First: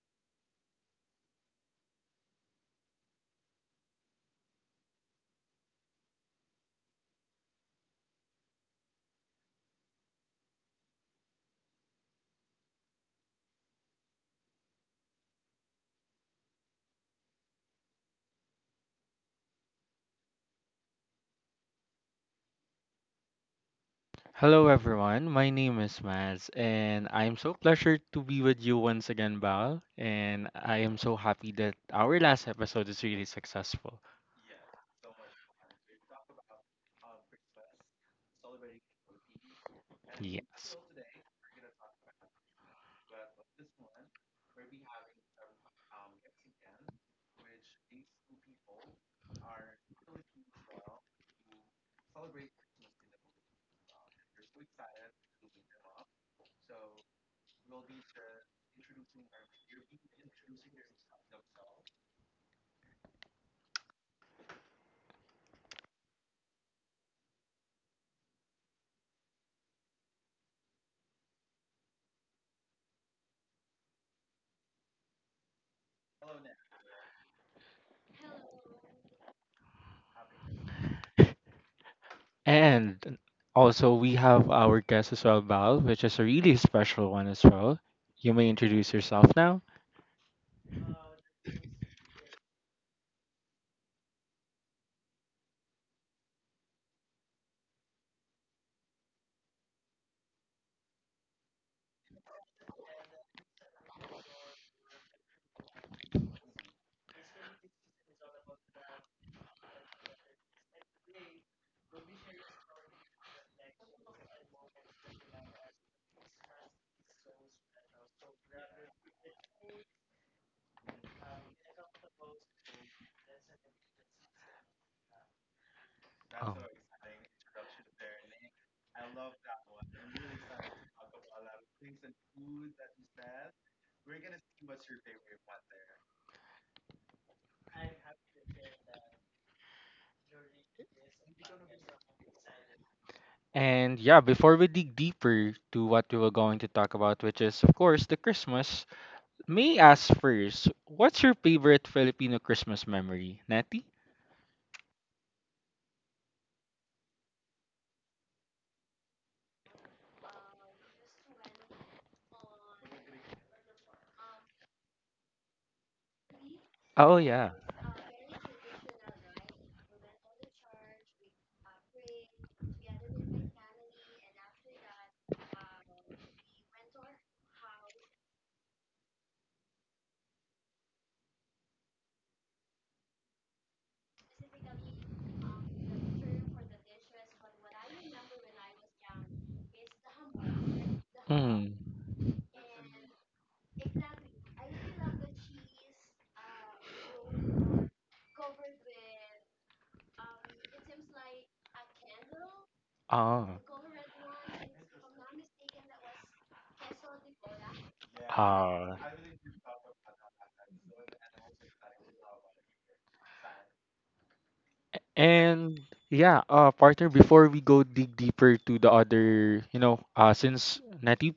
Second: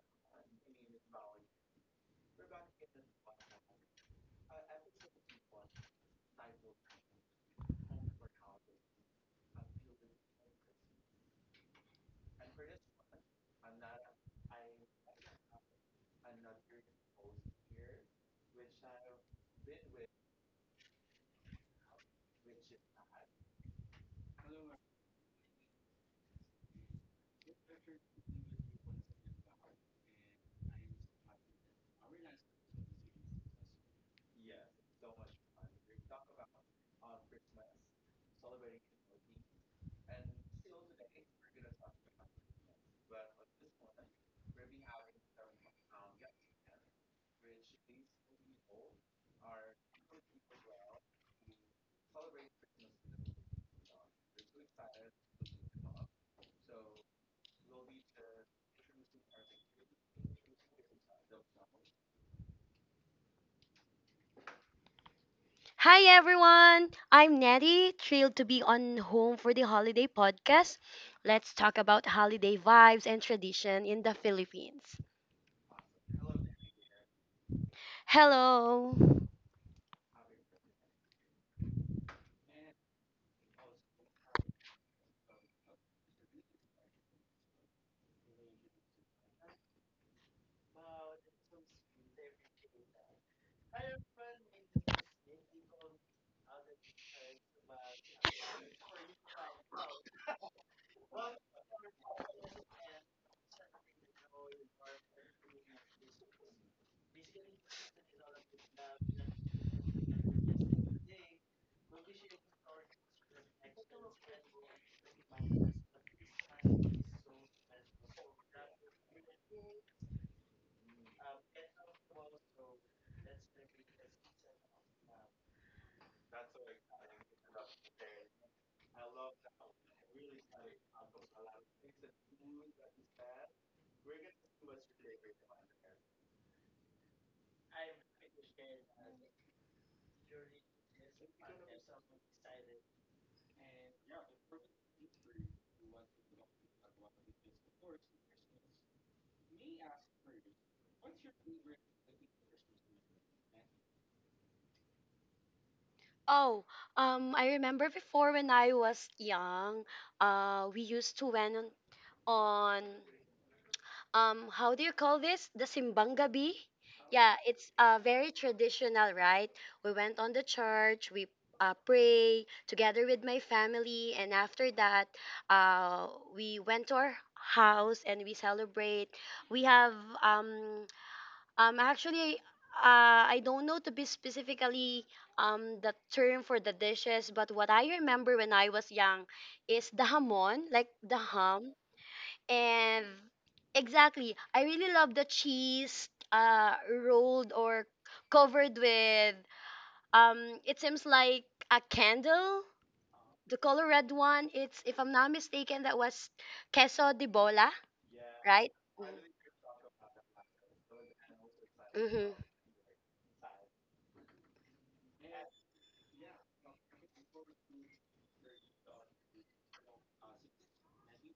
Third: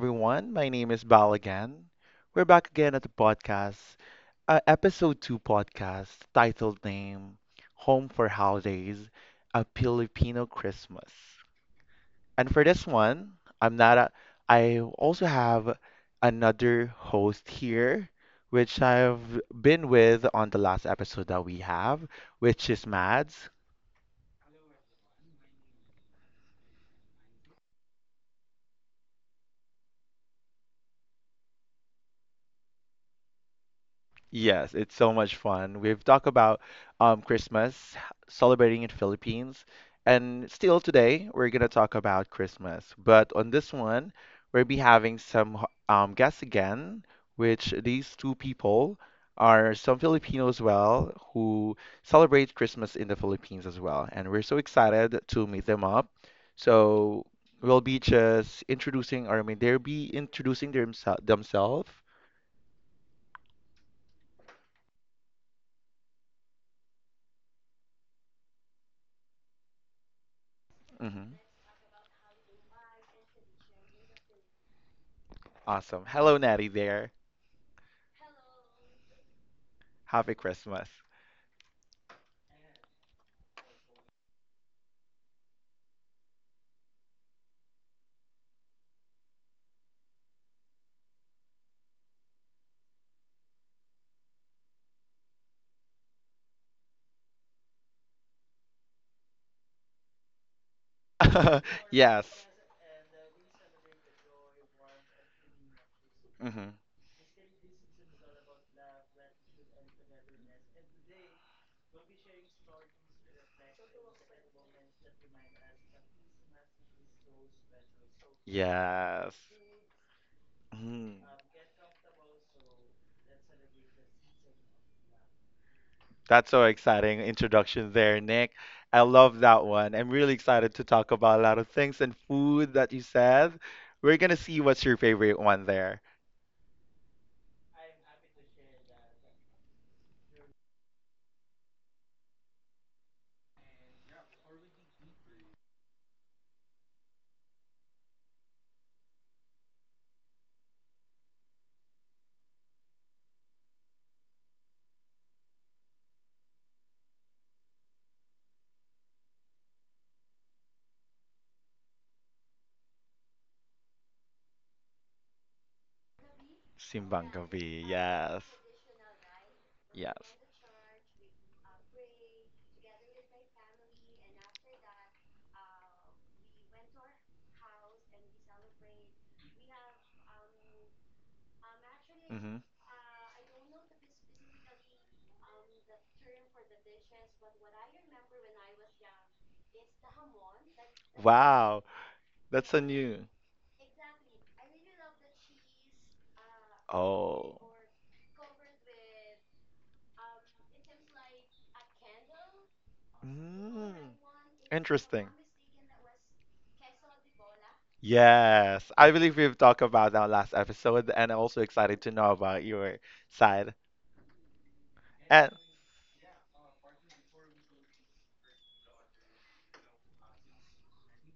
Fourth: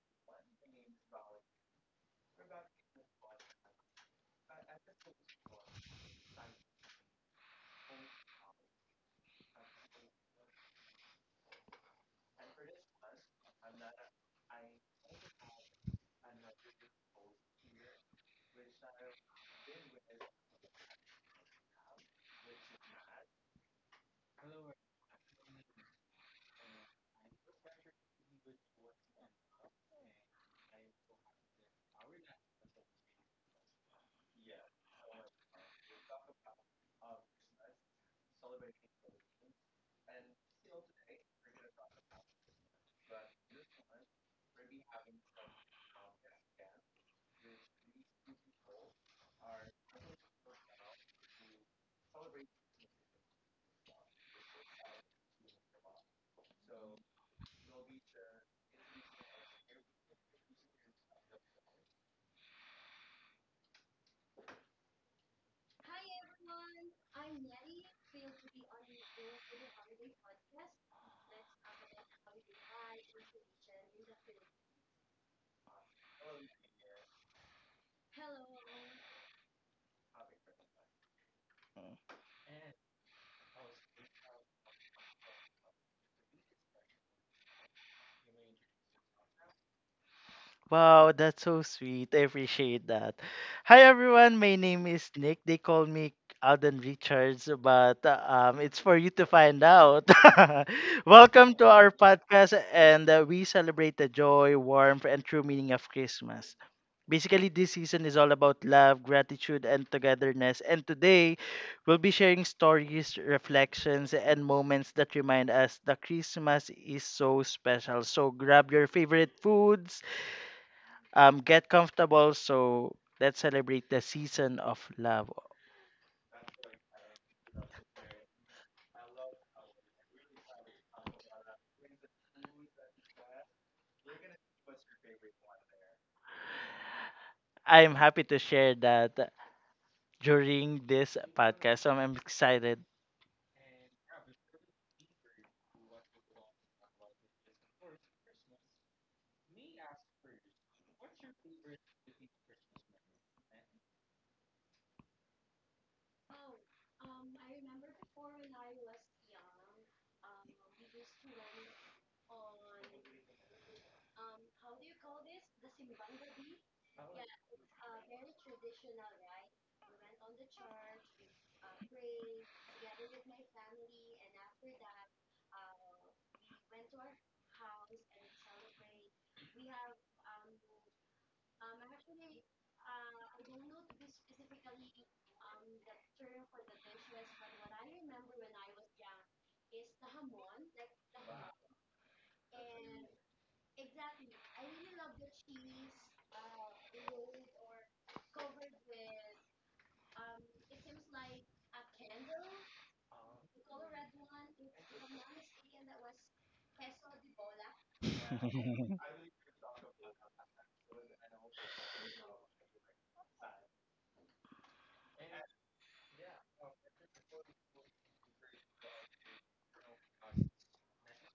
everyone. My name is Bal again. We're back again at the podcast, episode two podcast, titled name Home for Holidays, a Filipino Christmas. And for this one, I'm not a, I also have another host here, which I've been with on the last episode that we have, which is Mads. Hello everyone, my name is Maz and I am so pleasured to be with you once again, Val, and I am so happy that our last episode is really successful. Yes, it's so much fun. We've talked about Christmas, celebrating in Philippines, and Yes. still today we're gonna talk about Christmas. But on this one, we'll be having some guests again, which these two people are some Filipinos as well who celebrate Christmas in the Philippines as well, and we're so excited to meet them up. So we'll be just introducing, or I mean, they'll be introducing themselves. Hi everyone, I'm Nettie, thrilled to be on Home for the Holiday podcast. Mm-hmm. Let's talk about holiday vibes and tradition in the Philippines. Awesome. Hello, Natty there. Hello. Happy Christmas. And also we have our guest as well, Val, which is a really special one as well. You may introduce yourself now. Wow, that's so sweet. I appreciate that. Hi everyone, my name is Nick. They call me Alden Richards, but it's for you to find out. Welcome to our Yes. podcast, and we celebrate the joy, warmth, and true meaning of Christmas. Hmm. Basically, this season is all about love, gratitude, and togetherness. And today, we'll be sharing stories, reflections, and moments that remind us that Christmas is so special. So grab your Yes. favorite foods. Mm. Get comfortable. So let's celebrate the season of love. That's Oh. so exciting introduction there, Nick. I love that one. I'm really excited to talk about a lot of things and food that you said. We're gonna see what's your favorite one there. I'm happy to share that during this podcast. So I'm excited. And yeah, before we dig deeper to what we were going to talk about, which is of course the Christmas, May asks first, what's your favorite Filipino Christmas memory, Natty? Oh, I remember before when I was young, we used to went on how do you call this the simbang gabi. Oh Simban yeah yeah. it's Coffee, uh very yes. traditional, right? We went on Yes. the church, we pray together with my family, and after that uh we went to our house and we celebrate. We have um actually Hmm. I don't know to be specifically the term for the dishes, but what I remember when I was young is the hamon, like the Mm. ham. Wow, that's a And new. exactly, I really love the cheese rolled Oh. or covered with it seems like a candle, Oh. the color red Mm. one. It's, if I'm Interesting. not mistaken, that was queso de bola, right? Yes, Ah. I believe we've talked about that last episode, and I'm also excited to know Mm-hmm. about your side. And. And yeah, partner, before we go dig deeper to the other, you know, since Natty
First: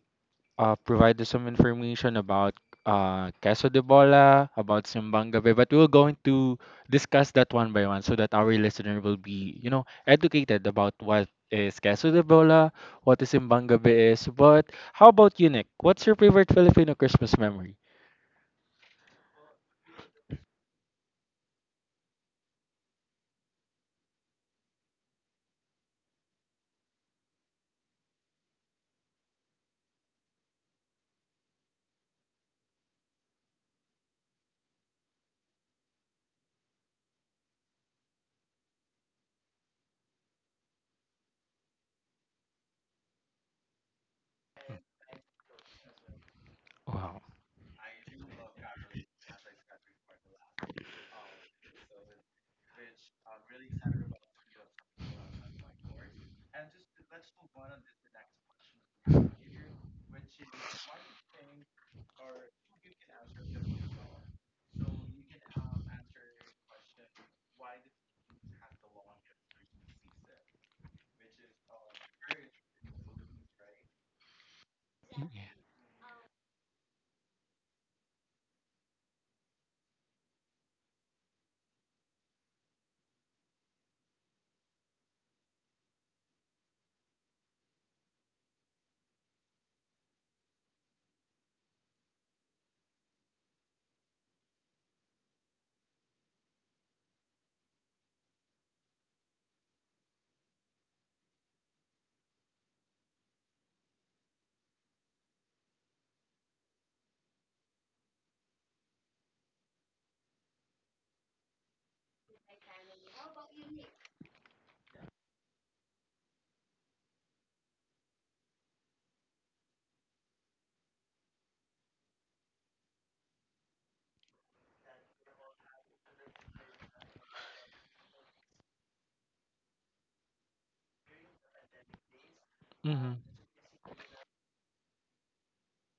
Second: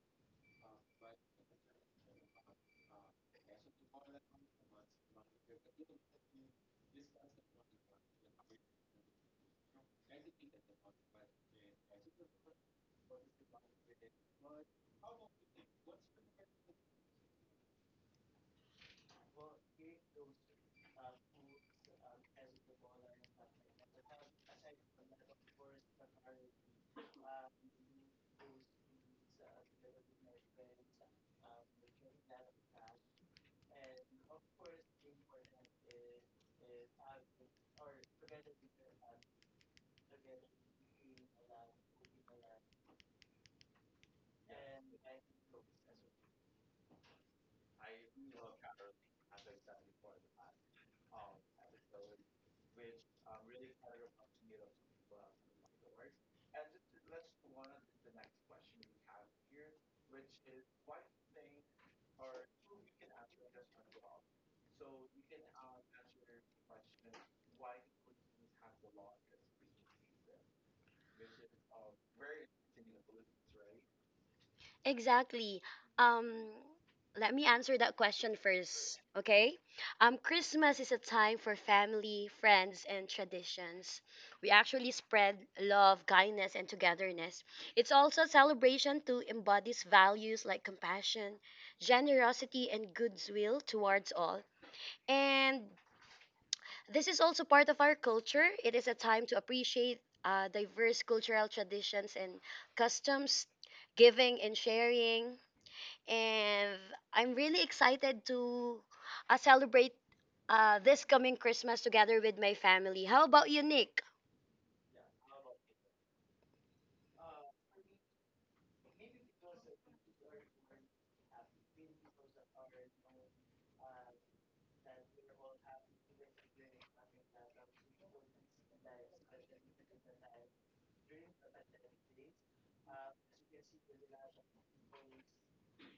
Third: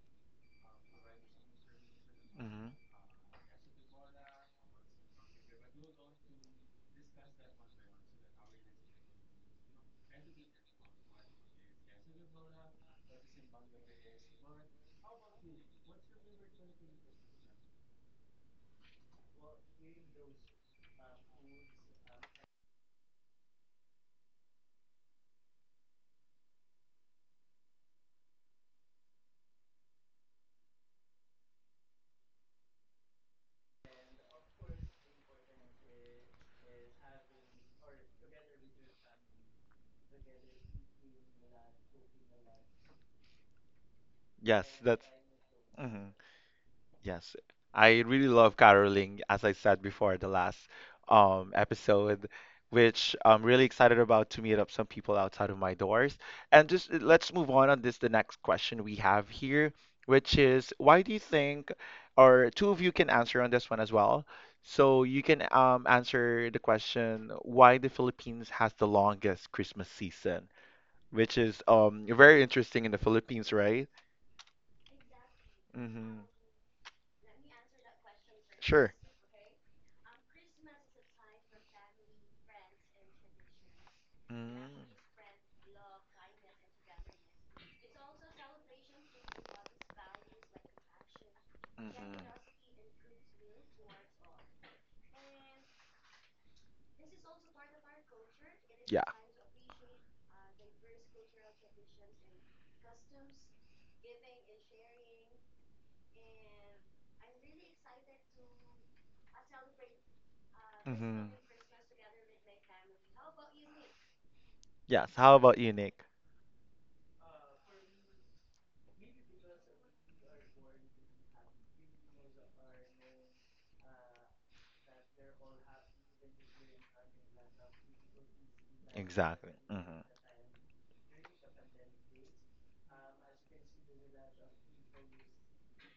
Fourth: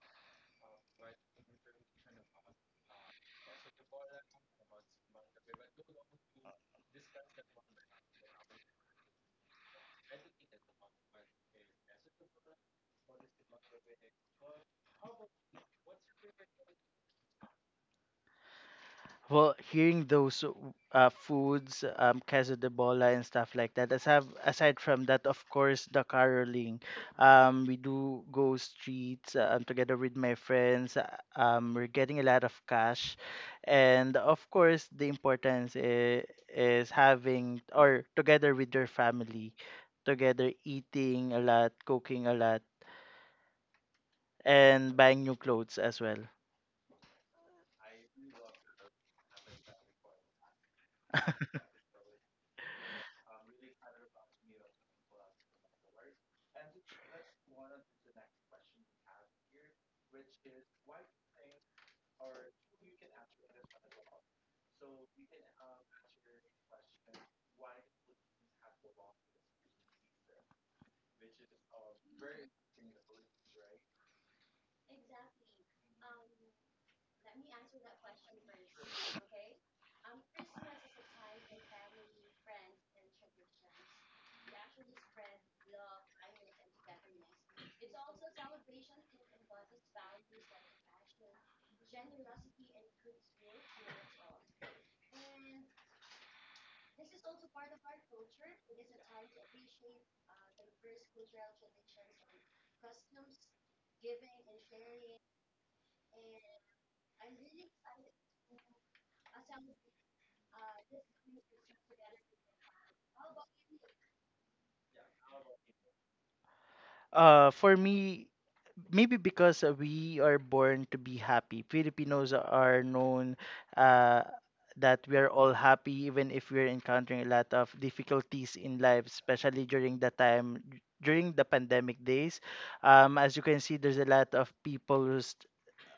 provided some information about Mhm. Queso de Bola, about Simbang Gabi, but we're going to discuss that one by one so that our listener will be, you know, educated about what is Queso de Bola, what is Simbang Gabi is. But how about you, Nick? What's your favorite Filipino Christmas memory? Well, hearing those foods, queso de bola and stuff like that. As have, aside from that, of course, the caroling. We do go streets together with my friends. We're getting a lot of cash, and of course, the importance is having or together with your family, together eating a lot, cooking a lot, Yes, and that's. buying new clothes as Mhm. well. Wow. Yes, I really love caroling, as I said before, the last episode, which I'm really excited about to meet up some people outside of my doors. And just let's move on this, the next question we have here, which is why do you think, or two of you can answer on this one as well. So you can answer the question why the Philippines has the longest Christmas season, which is very interesting in the Philippines, right? Yeah. Exactly. Mm-hmm. Um, Let me answer that question Sure. first, okay? Christmas is a time for family, friends, and traditions. We Mm. actually spread love, kindness, and togetherness. It's also a celebration to embodies values like compassion, Mhm. generosity, and goodwill towards all. And this is also part of our culture. It is a Yeah. time to appreciate diverse cultural traditions and customs, giving and sharing, and I'm really excited to celebrate this Mhm. coming Christmas together with my family. How about you, Nick? Yes. How about you, Nick? For me, maybe because we are born to be happy. Filipinos are known uh, that we are all happy, even if we're encountering a lot of difficulties in life, Exactly. especially Hmm. during the time during the pandemic days. Hmm. As you can see, there's a lot of people who's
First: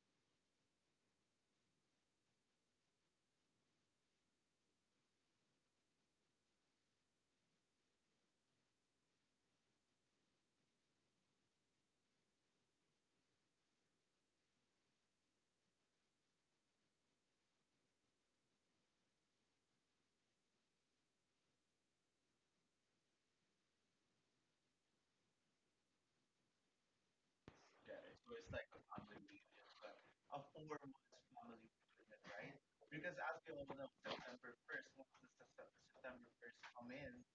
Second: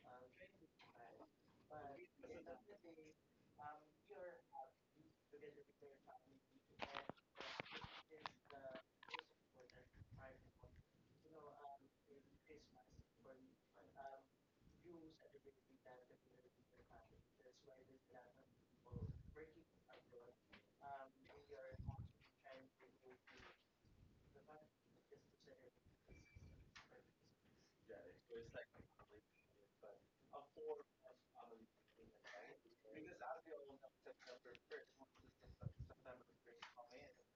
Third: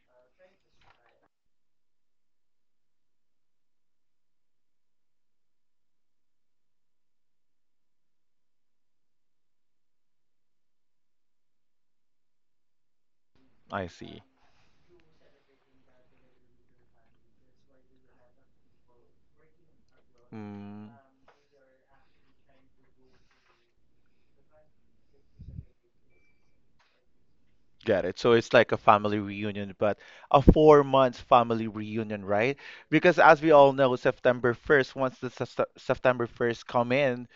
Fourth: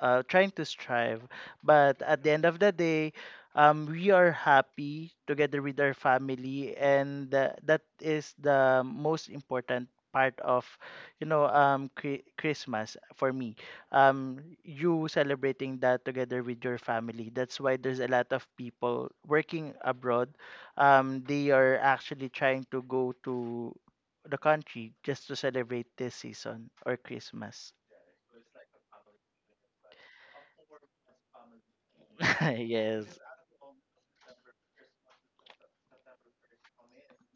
trying to strive. But at the end of the day, we are happy together with our family, and that is the most important part of, you know, Christmas for me. I see. You celebrating that together with your family. That's why there's a lot of people working abroad. Mm. They are actually trying to go to the country just to celebrate this season or Christmas. Got it. So it's like a family reunion, but a 4-month family reunion, right? Yes. Because as we all know, September 1st, once the September 1st come in,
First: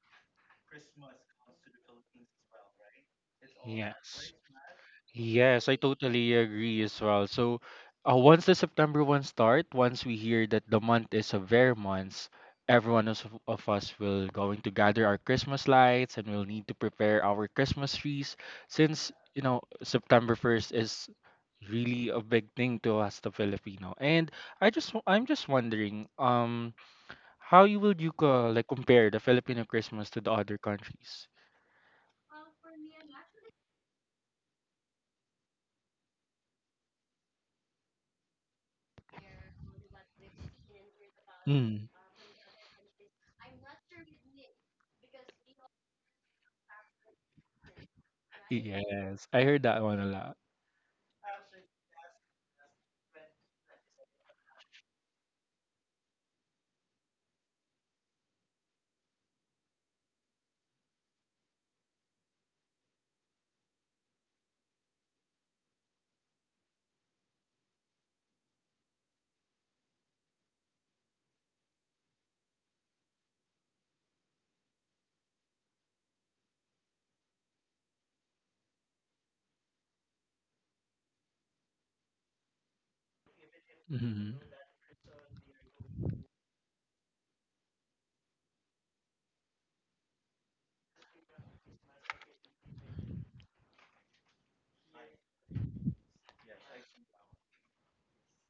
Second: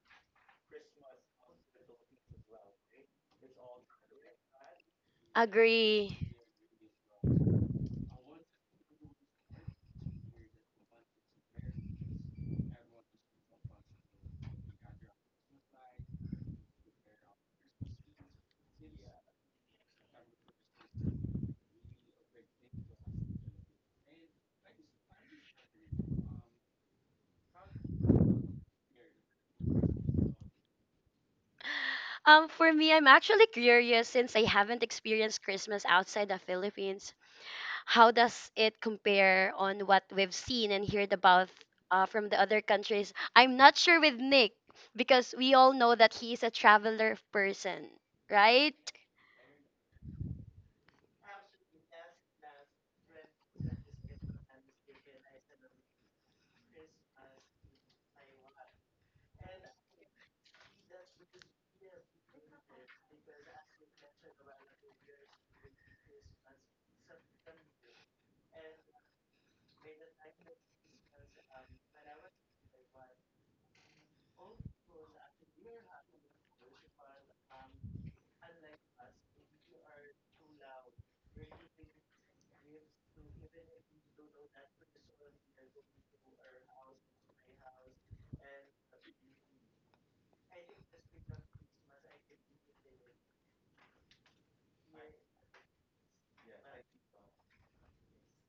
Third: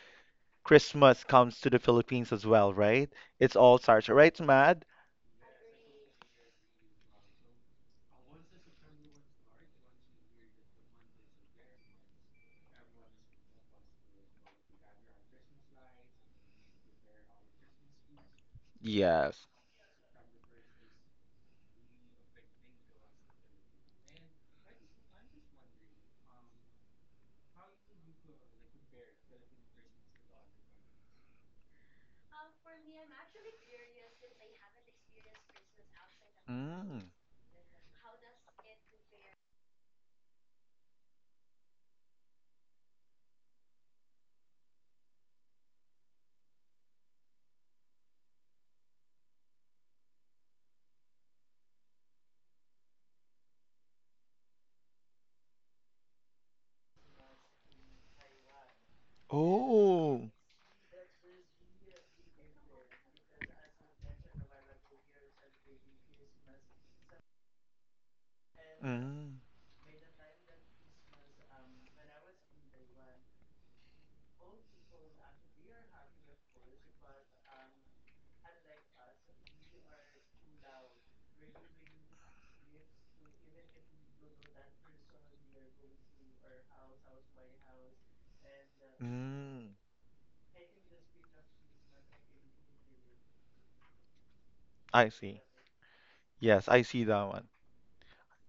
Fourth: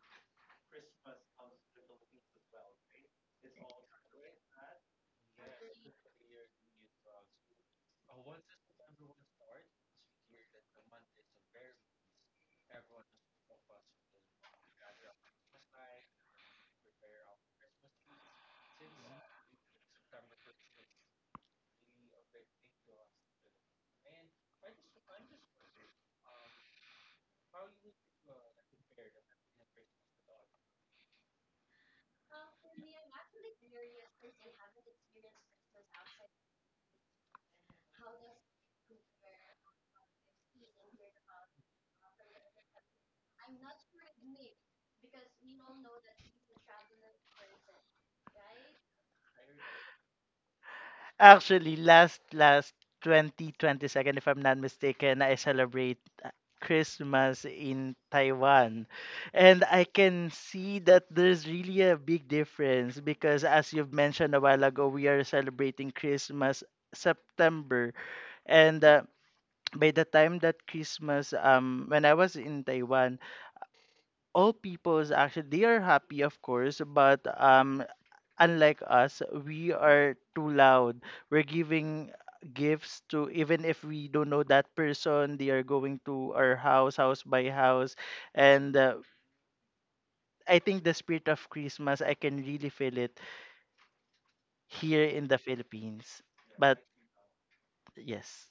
Christmas comes to the Philippines as well, right? It's all starts, Yes. right, Mad? Yes, I Agree. totally agree as well. So, once the September one start, once we hear that the month is a fair month, everyone of us will going to gather our Christmas lights and we'll need to prepare our Christmas trees since, you Yes. know, September 1st is really a big thing to us, the Filipino. And I just, I'm just wondering, how you would you like compare the Filipino Christmas to the other countries? For me, I'm actually curious since I haven't experienced Christmas outside the Mm. Philippines. How does it compare on what we've seen and heard about from the other countries? I'm not sure with Nick because we all know that he's a traveler person, right? Yes, I heard that one a lot. Actually, last 2022, if I'm not mistaken, I celebrate uh, Christmas in Taiwan. And I can Oh. see that there's really a big difference because, as you've mentioned a while ago, we are celebrating Christmas September. And Mm. by the time that Christmas, when I was in Taiwan, all peoples actually they are happy, of course, but um, unlike us, we are too loud. We're giving gifts to even if we don't Hmm. know that person. They are going to our house, house by house. And Mm. I think the spirit of Christmas, I can really feel it here I in the see. Philippines. Yes, But I see that one. yes,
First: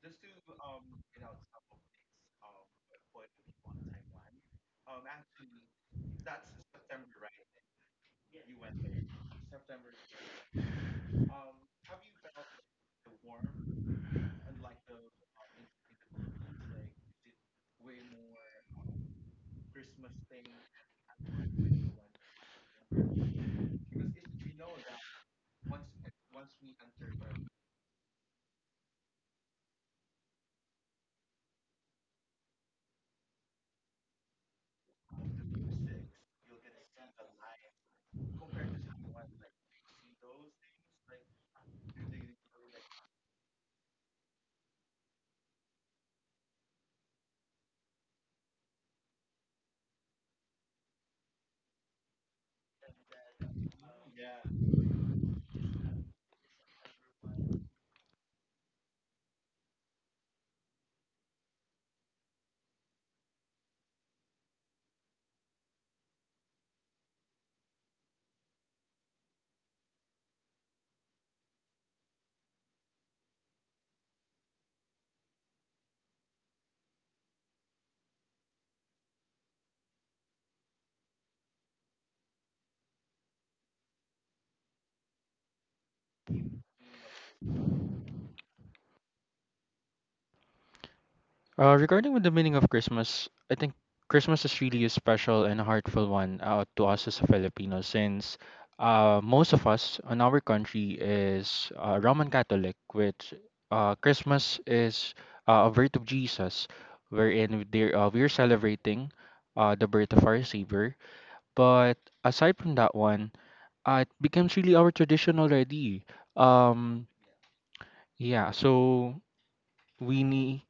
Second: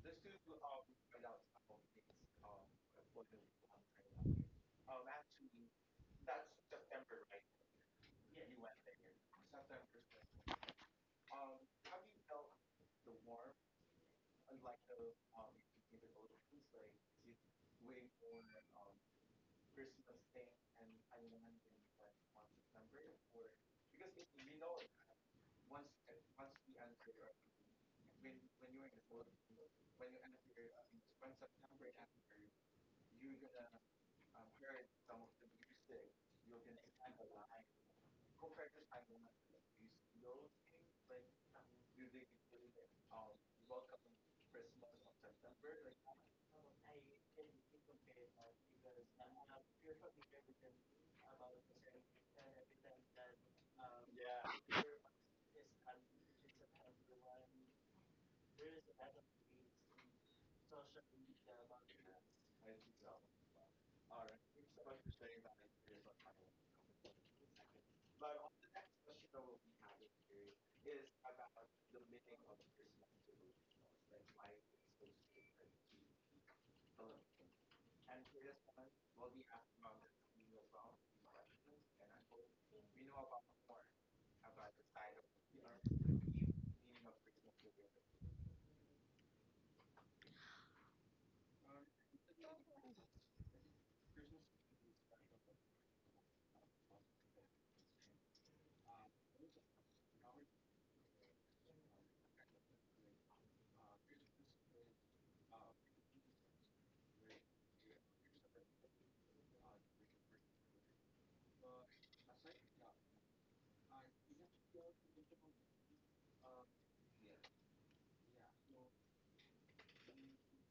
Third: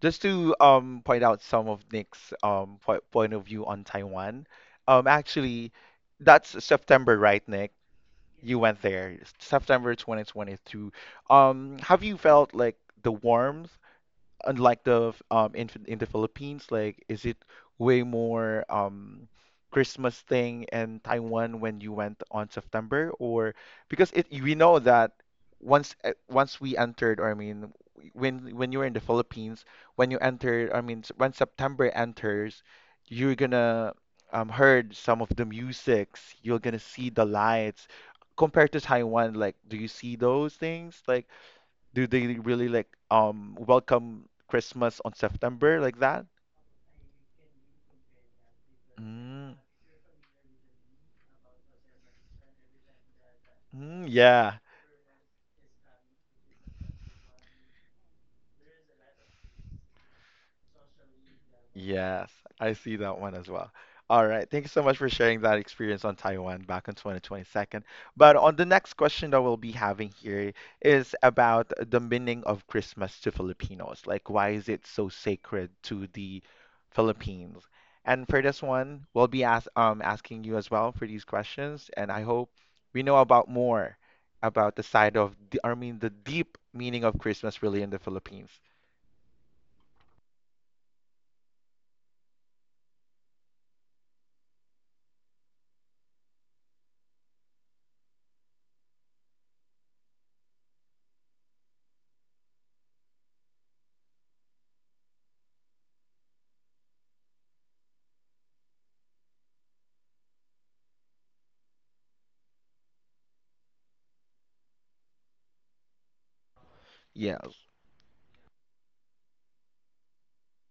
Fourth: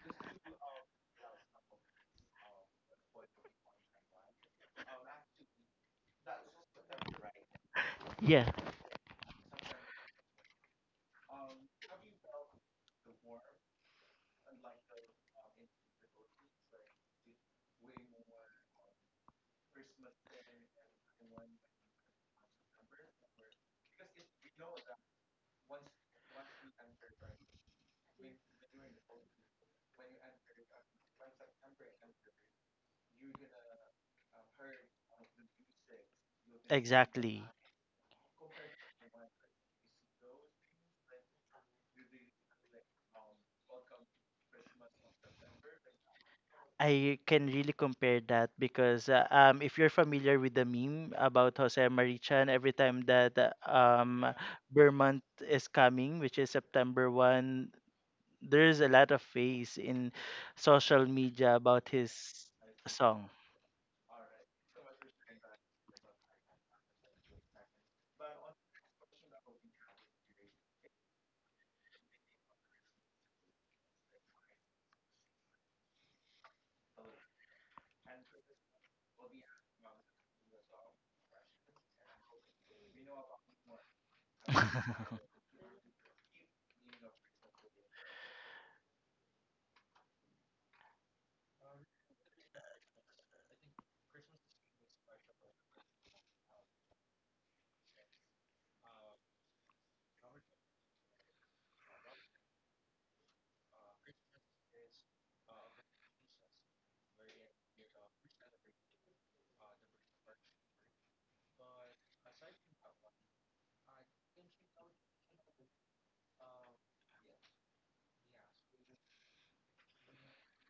Just to point out some of Nick's po point of view on Taiwan. Actually, that's September, right, Nick? yeah, You went there, September 2022. Have you felt like the warmth? Unlike the in the Philippines, like is it way more Christmas thing in Taiwan when you went on September, or because it we know that once once we entered, or I mean when you were in the Philippines, when you entered, I mean when September enters, you're gonna heard some of the musics, you're gonna see the exactly. lights compared to Taiwan, like do you see those things like? Do they really like welcome Christmas on September like that? I can really compare that because Mm, if you're familiar with the meme about Jose Marichan, every time that mm, yeah. Burr month is coming, which is September 1st, there's a lot of face in social media about Yes, his I see that song. one as well. All right, thank you so much for sharing that experience on Taiwan back in 2022. But on the next question that we'll be having here is about the meaning of Christmas to Filipinos. Like, why is it so sacred to the Philippines? And for this one, we'll be asking you as well for these questions, and I hope we know about more about the side of the, I mean, the deep meaning of Christmas really in the Philippines. Regarding with the meaning of Christmas, I think Christmas is really a special and a heartful one to us as a Filipino, since most of us in our country is Roman Catholic, which Christmas is a birth of Jesus, wherein they we're celebrating the birth of our Savior. But aside from that one, it becomes really our tradition already. Um, Yes. yeah, so we need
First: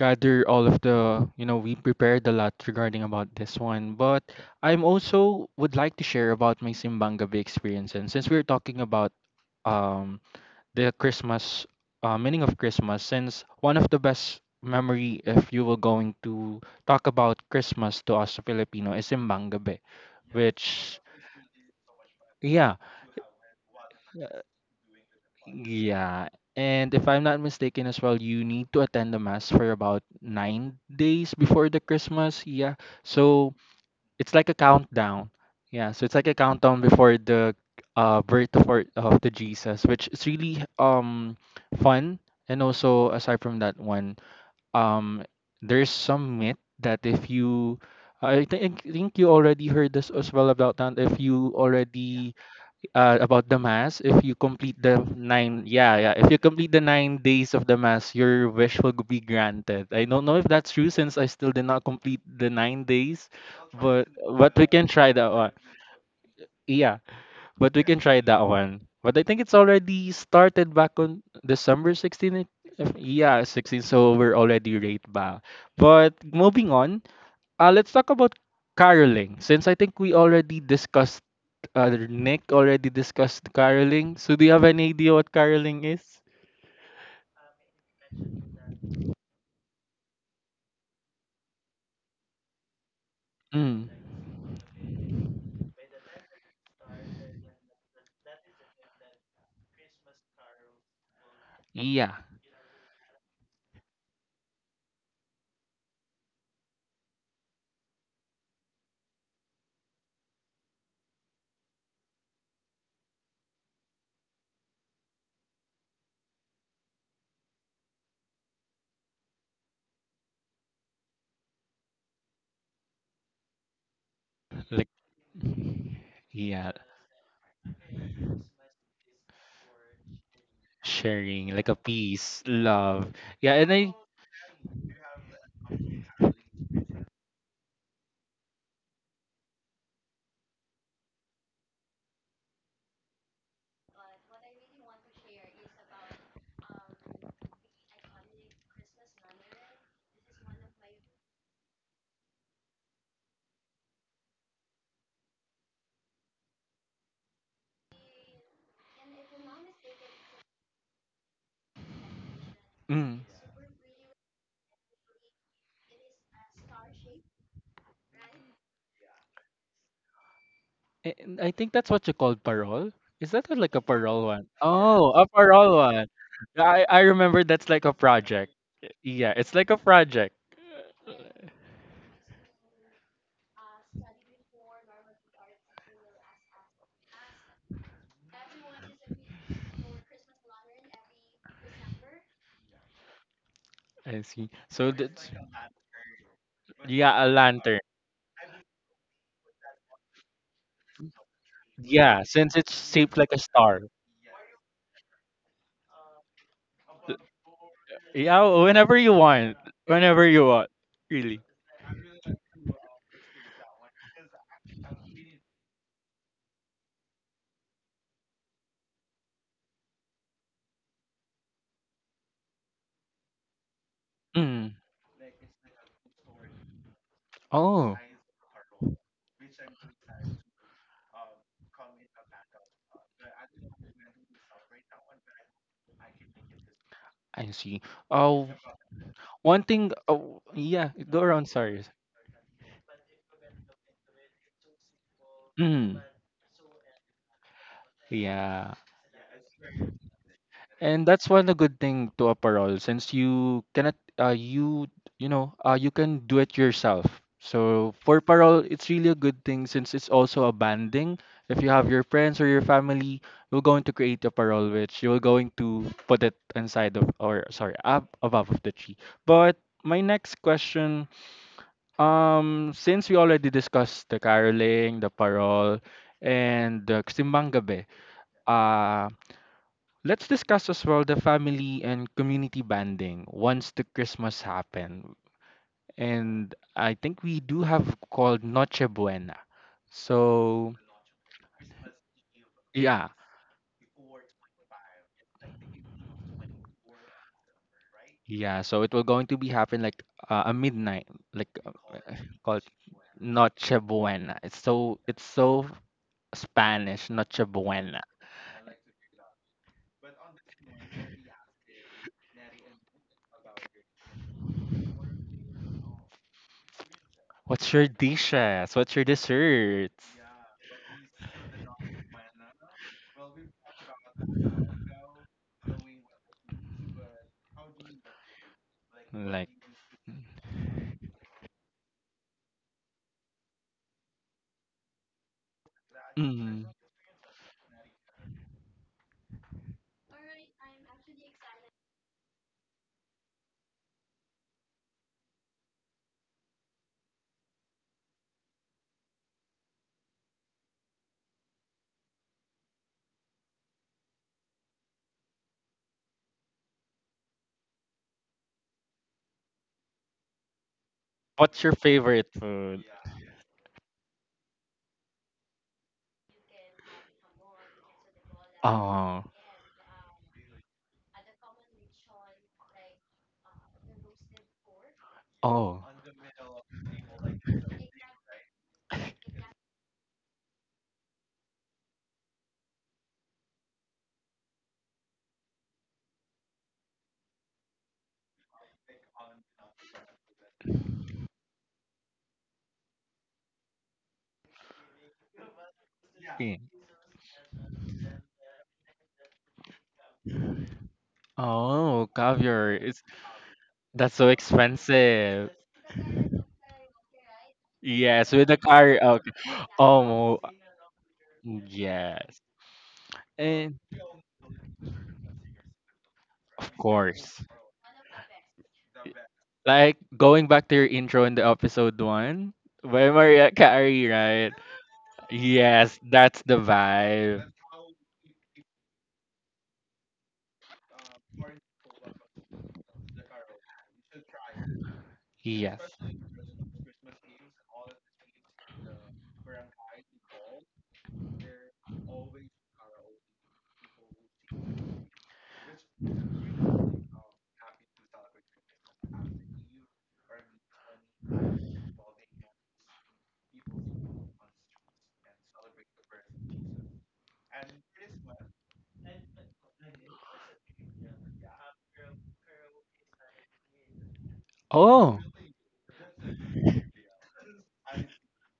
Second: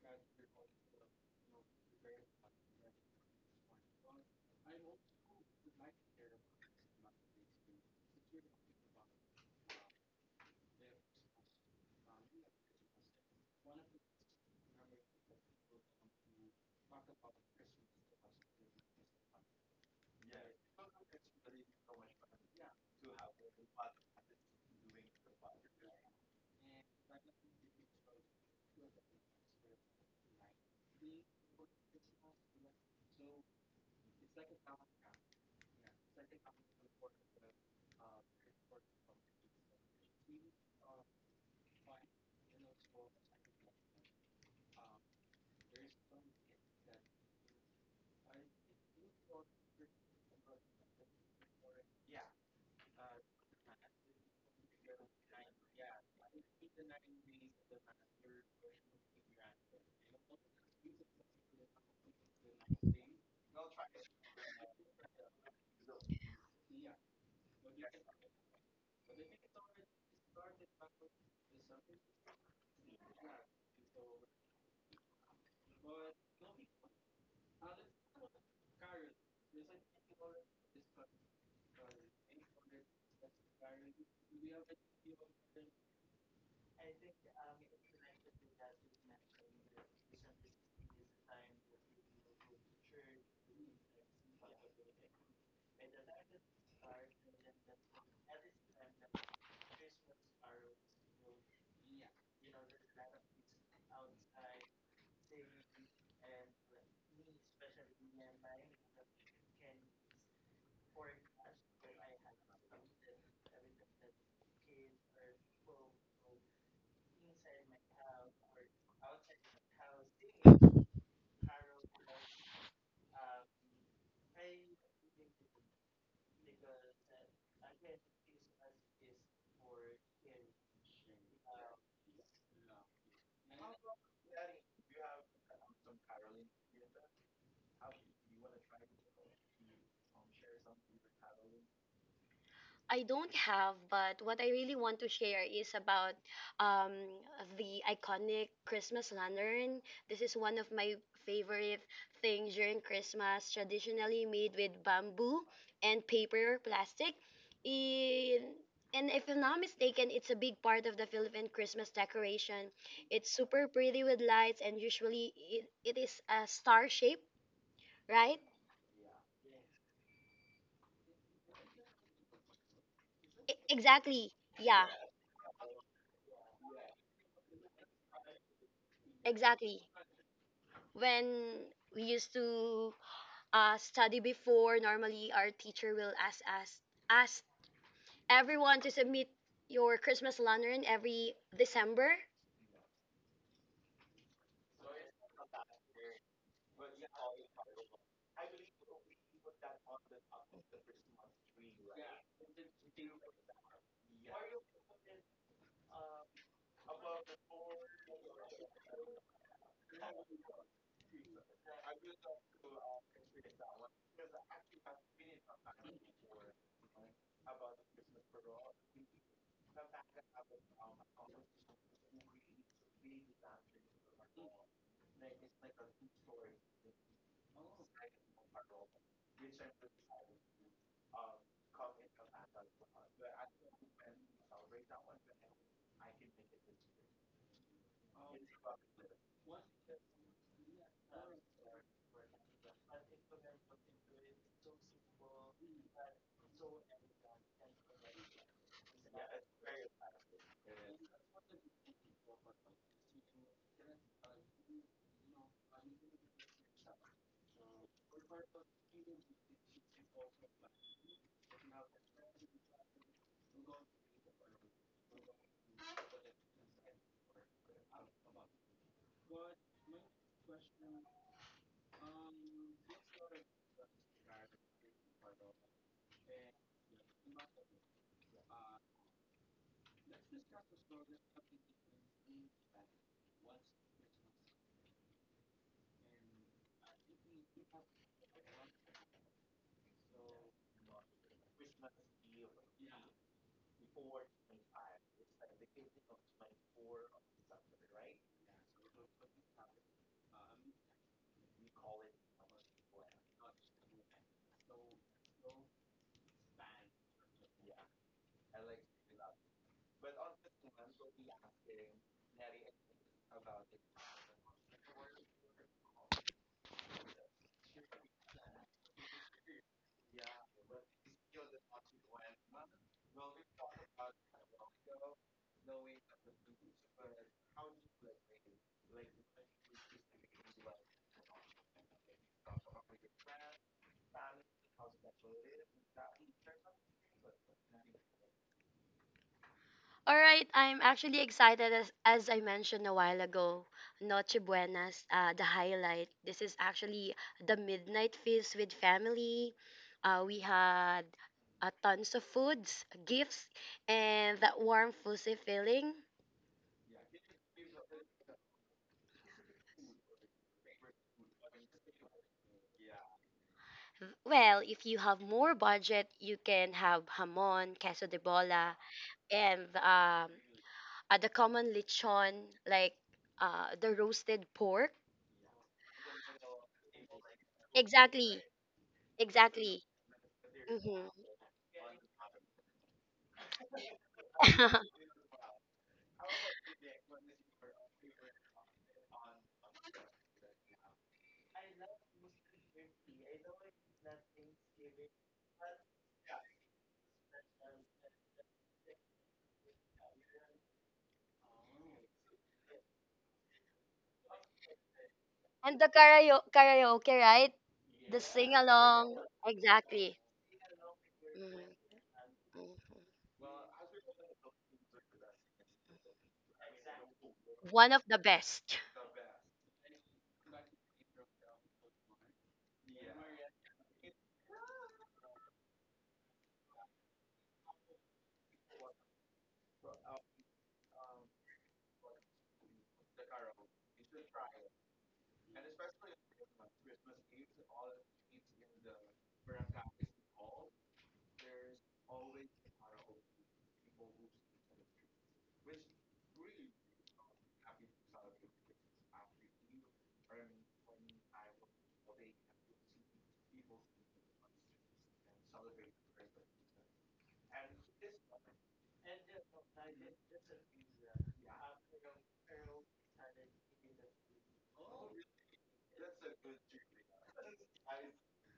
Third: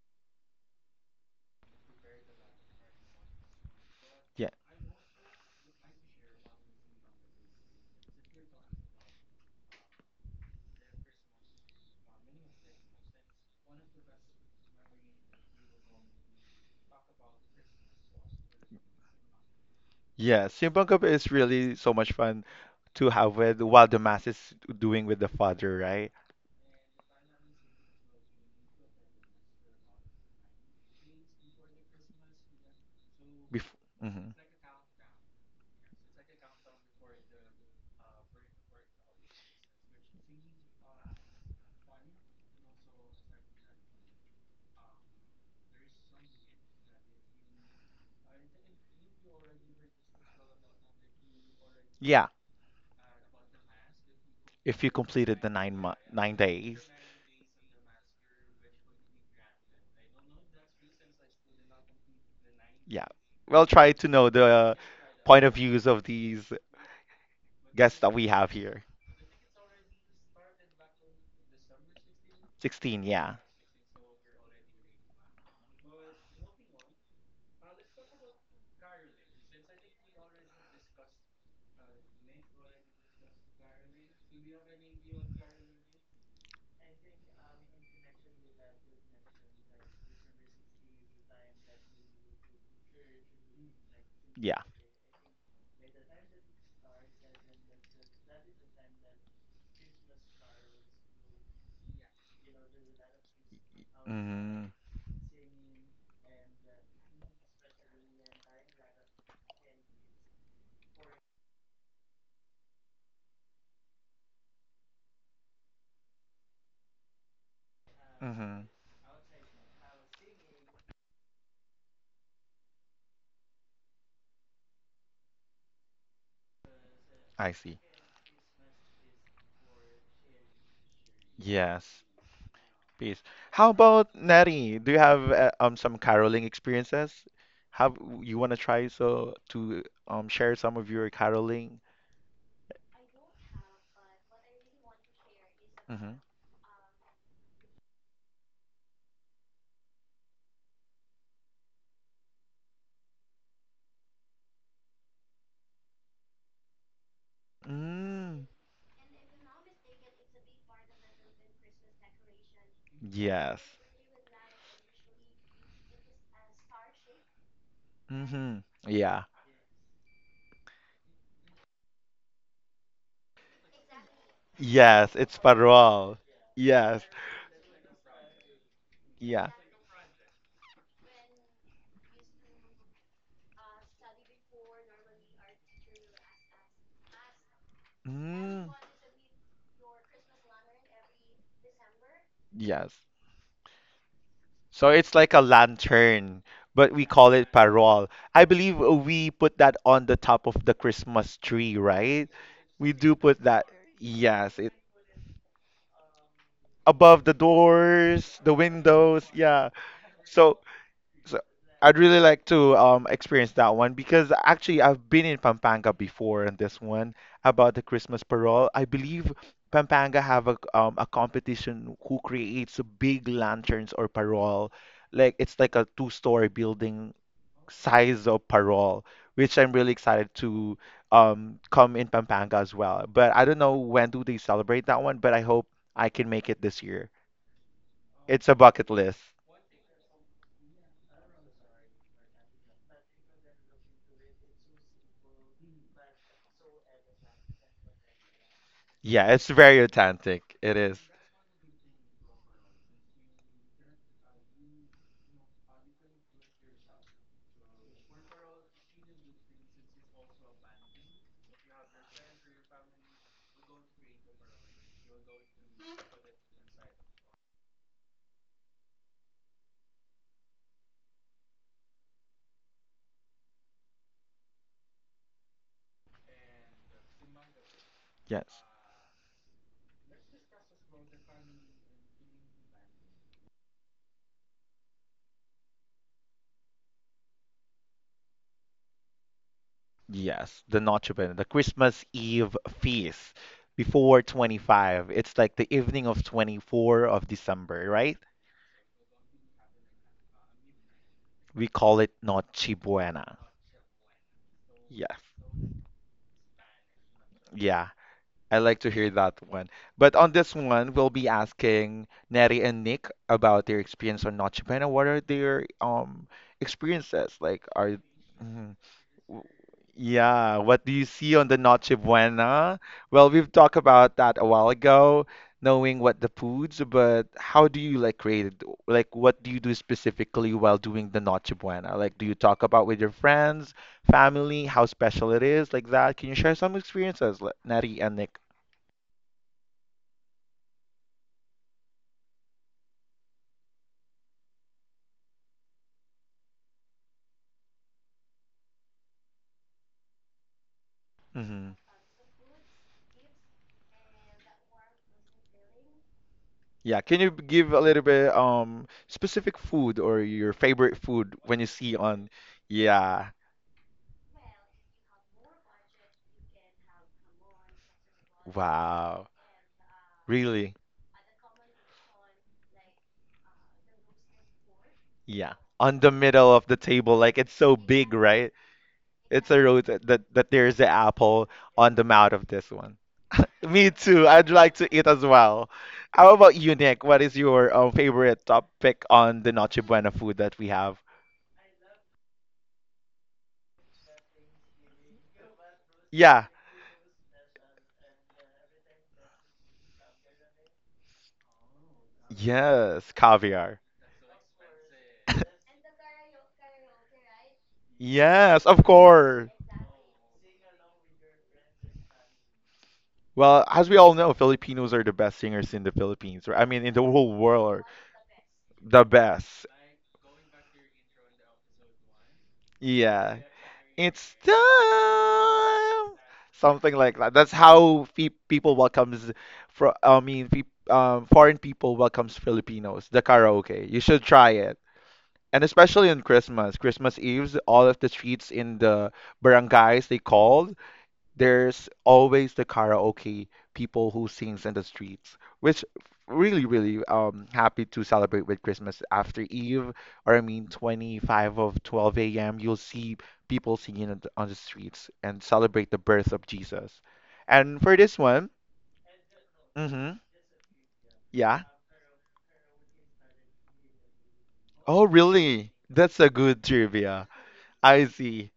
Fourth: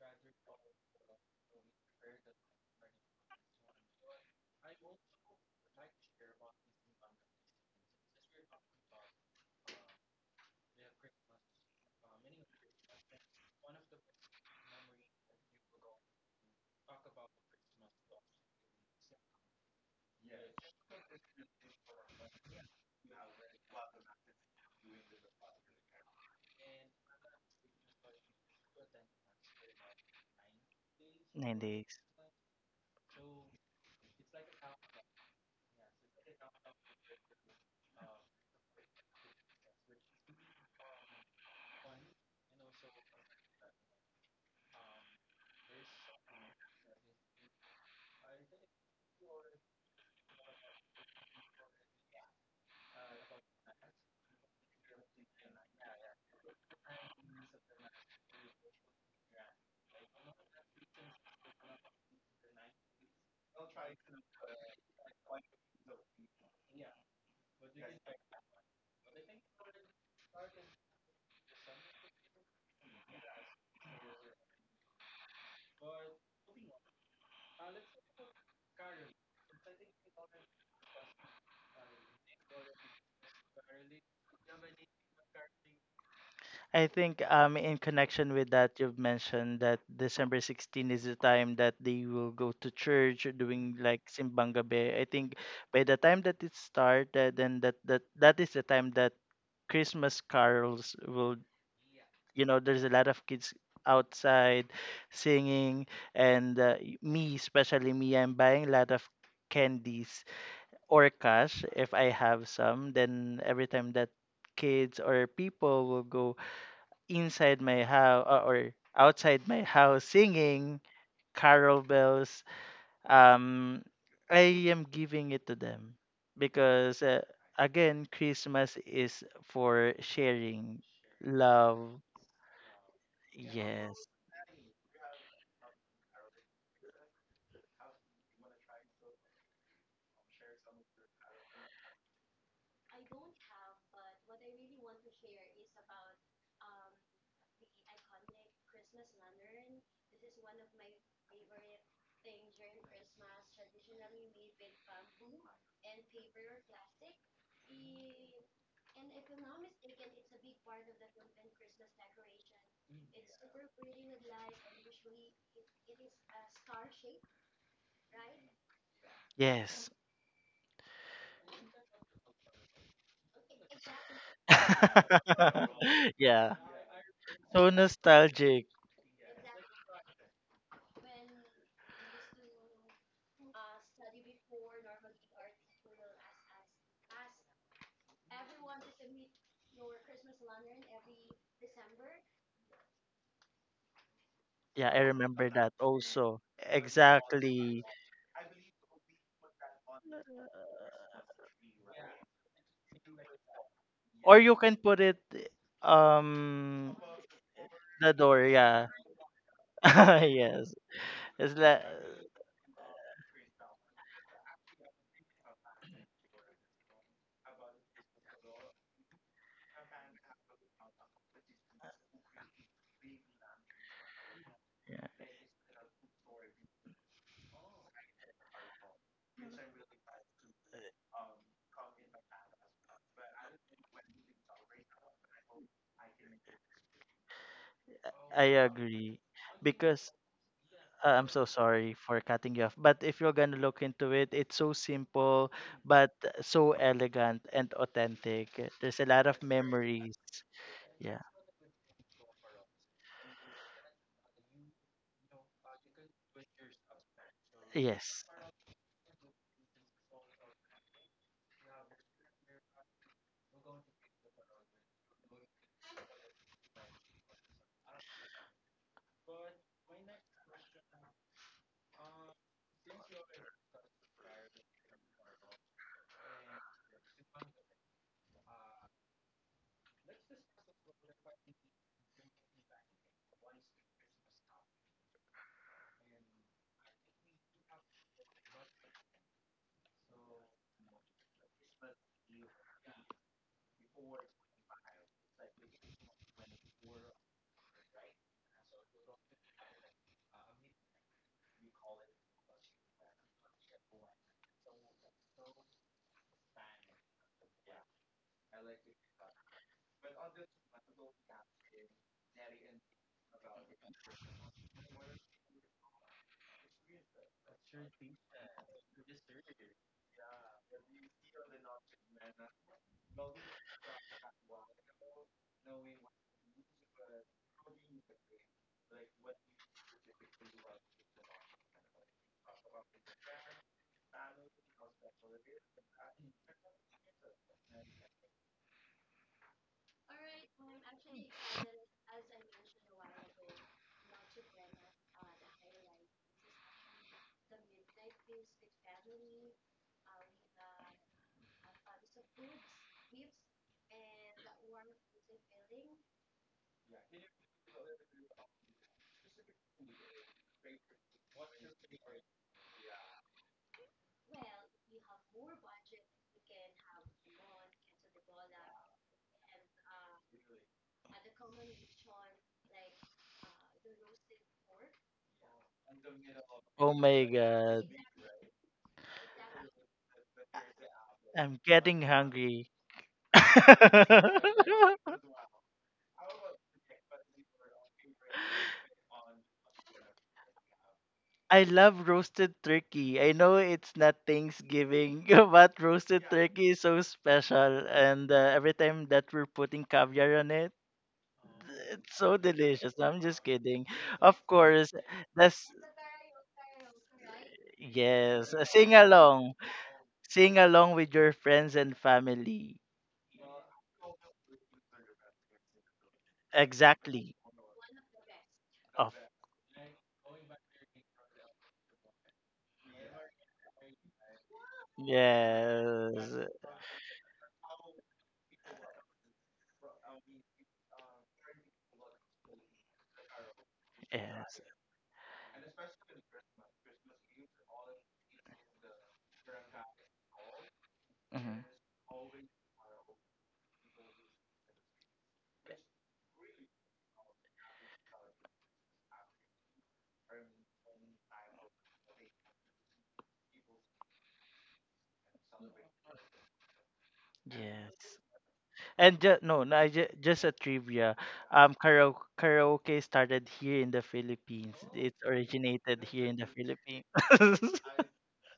gather all of the, you know, we prepared a lot regarding about this one. But I'm also would like to share about my simbang gabi experience. And since we're talking about um the Christmas, meaning of Christmas, since one of the best memory if you were going to talk about Christmas to us Filipino is simbang gabi Yeah, Simpang which Cup is really so much fun yeah to have with while the mass is doing with the father, right? yeah. And if I'm not mistaken as well, you need to attend the mass for about 9 days Nine before the Days. Christmas. Yeah. So Bef it's Mhm. like a countdown. Yeah. So it's like a countdown before the birth of, our, of the Jesus, which is really fun. And also aside from that one, um, there's some myth that if you, I think you already heard this as well about that. If you. Yeah. Yeah, Already, about the mass, if you complete if you the completed the nine yeah yeah if nine you complete the days. 9 days of the mass your wish will be granted. I don't know if that's true since I still did not complete the nine Yeah, days we'll try But to know we the can try that point one. of views of these Yeah. But we can guests that try we that have one. here. But I think it's already started back on December 16 16, yeah. yeah, 16. So we're already right back. But moving on, let's talk about caroling since I think we already discussed Nick already discussed caroling. So do you have any idea what caroling is? I think in connection with that, you've mentioned that December 16th is the time that they will go to church or doing Mm. like Simbang Yeah. Gabi. I think by the time that it started, then that is the time that Christmas carols will, Yeah. you know, there's a lot of kids Mm-hmm. outside singing, and me, especially me, I'm buying a lot of candies or cash if I have some. Then every time that kids or people will go inside my house Mm-hmm. or outside my house singing carol bells, um, I am Like giving it to them yeah, because. I see. Again, Christmas is for sharing. sharing like a Love. Yes. peace, love. Peace. Yeah, and How Yes. about Neri? Do you have some caroling experiences? Have you want to try so to share some of your caroling? I don't have, but what I really want to share is about Mm-hmm. um, the iconic Christmas lantern. This is one of my favorite things during Christmas, traditionally made with bamboo and paper or plastic. Mm, In, and if I'm not mistaken, it's a big part of the Philippine Christmas decoration. mm, It's yes. super pretty with lights, and usually it is a star shape, right? Mm-hmm. Yeah. Yes. I think that's what you call parole. Is that E- what, like a parole exactly. one? Yeah, Oh, Yes, a it's parole one. parol. Yeah. I Yes. remember that's So like a project. nostalgic. Yeah, Yeah. it's like a exactly, project. when we used to study before, normally our teacher will ask Mm, everyone to submit your Christmas lantern every December. yes. I see. So Yeah, So I it's that's like a remember that also. lantern, but we yeah, a call it lantern. Exactly. parol. I believe we put that on the top of the Christmas tree, Yeah, right? since it's We do shaped like a put that. star. Or you Yes, it can put it um above the the doors, door, the Yeah, yeah. whenever you windows. want, Yeah. whenever you So want, Yes. really. so It's like I'd really like to experience that one because actually I've been in Pampanga before, and this one about the Christmas parole, I believe Pampanga have a competition who creates big lanterns or parole. Mm. yeah, Like it's like a two-story building Oh, size of parole, which I'm really excited to come in Pampanga as well. But I don't know when do they celebrate that one, but I hope I can make it this year. I see. It's Oh, a I bucket agree. list. one thing. Because Oh, yeah. Go I'm around. so Sorry. sorry for cutting you off, but if you're gonna look into it, it's so simple Mm. but so elegant and authentic. Yeah. There's a lot Yeah, of it's very memories. authentic. It is. And Yeah. that's one a good thing to a parol since you cannot you, you know, you can do it yourself. So for Yes. parol, it's really a good thing since it's also a banding. If you have your friends or your family, you're going to create a parol which you're going to put it inside of or sorry up above of the tree. But my next question, since we already discussed the caroling, the parol, and the simbang gabi, Yes. uh, let's discuss as well the family and community bonding once the Christmas happen. And I think we do have called Noche Buena. Yes, So the Noche Buena, the Christmas Eve yeah, feast before 25. It's like the evening of 24 of December, right? yeah. So it will going to be happen like a midnight, like We call it called Noche Buena. Noche Buena. Yes. It's so Spanish, Noche Yeah, Buena. I like to hear that one. But on this one, we'll be asking Neri and Nick about their experience on Noche Buena. What are their experiences? Like, What's your are dishes? Mhm. What's your W- desserts? Yeah, what do you see on the Noche Buena? Well, we've talked about that a while ago, knowing what the foods, but how do you like create it? Like, what Like. do you do specifically while doing the Noche Buena? Like, do you talk about with your friends, family, how special it is, like that? Can you share Mm. some experiences, like Natty and Nick? All right, I'm actually excited as I mentioned a while ago. Noche Buenas, the highlight. This is actually the midnight feast with family. We had Hmm. tons of foods, gifts, and that warm, fuzzy feeling. Yeah, can you give a little bit specific food or your favorite food when What's you your see favorite on? food? Yeah, Well, if you have more budget, you can have hamon, queso de bola, Oh, wow, and really? The common lechon, like the roasted pork. Yeah, oh. on the middle of the Oh table, my like it's so god. big, Exactly. right? It's a Exactly. road that there's an hmm apple I'm on getting the mouth of hungry. this one. Me too. I'd like to eat as well. How about you, Nick? What is your favorite top pick on the Noche Buena food that we have? I love roasted turkey. I know it's not Thanksgiving, but roasted Yeah. Yeah. turkey is so special. And every time that we're putting caviar on it, Oh, it's so caviar. delicious. It's No, Yes, I'm just caviar. kidding. that's so Of course, expensive. that's And the karaoke, karaoke, right? The Yes, with yes. the sing Yes, of Sing car. along. Okay. course. along. Exactly. Oh, Sing along with your friends hmm and yes. family. Well, And as we all know, Filipinos are the best singers in the Philippines, right? I of mean, in the Exactly. whole course. world, are one of the best. the Of best. Like going back to your intro in the episode one, by Yeah. Maria Carey, It's right? Yes, time. yes, that's the Something like that. vibe. That's how fe people welcomes, for I mean, fe foreign people welcomes Filipinos. The karaoke. You should try yes, it. And Yes. especially on Christmas, Christmas Eve, all of the streets in the barangays they call, there's always the karaoke people who sings in the streets, which really, really happy to celebrate with Christmas after Eve, or I mean 25 of 12 a.m. You'll see people singing on the streets and celebrate the birth of Jesus. And for this yes. one, And no, no, mm-hmm, just a trivia. yeah. Karaoke started here in the Philippines. Oh, It Oh, really? originated That's here a in the good Philippines. trivia. I see.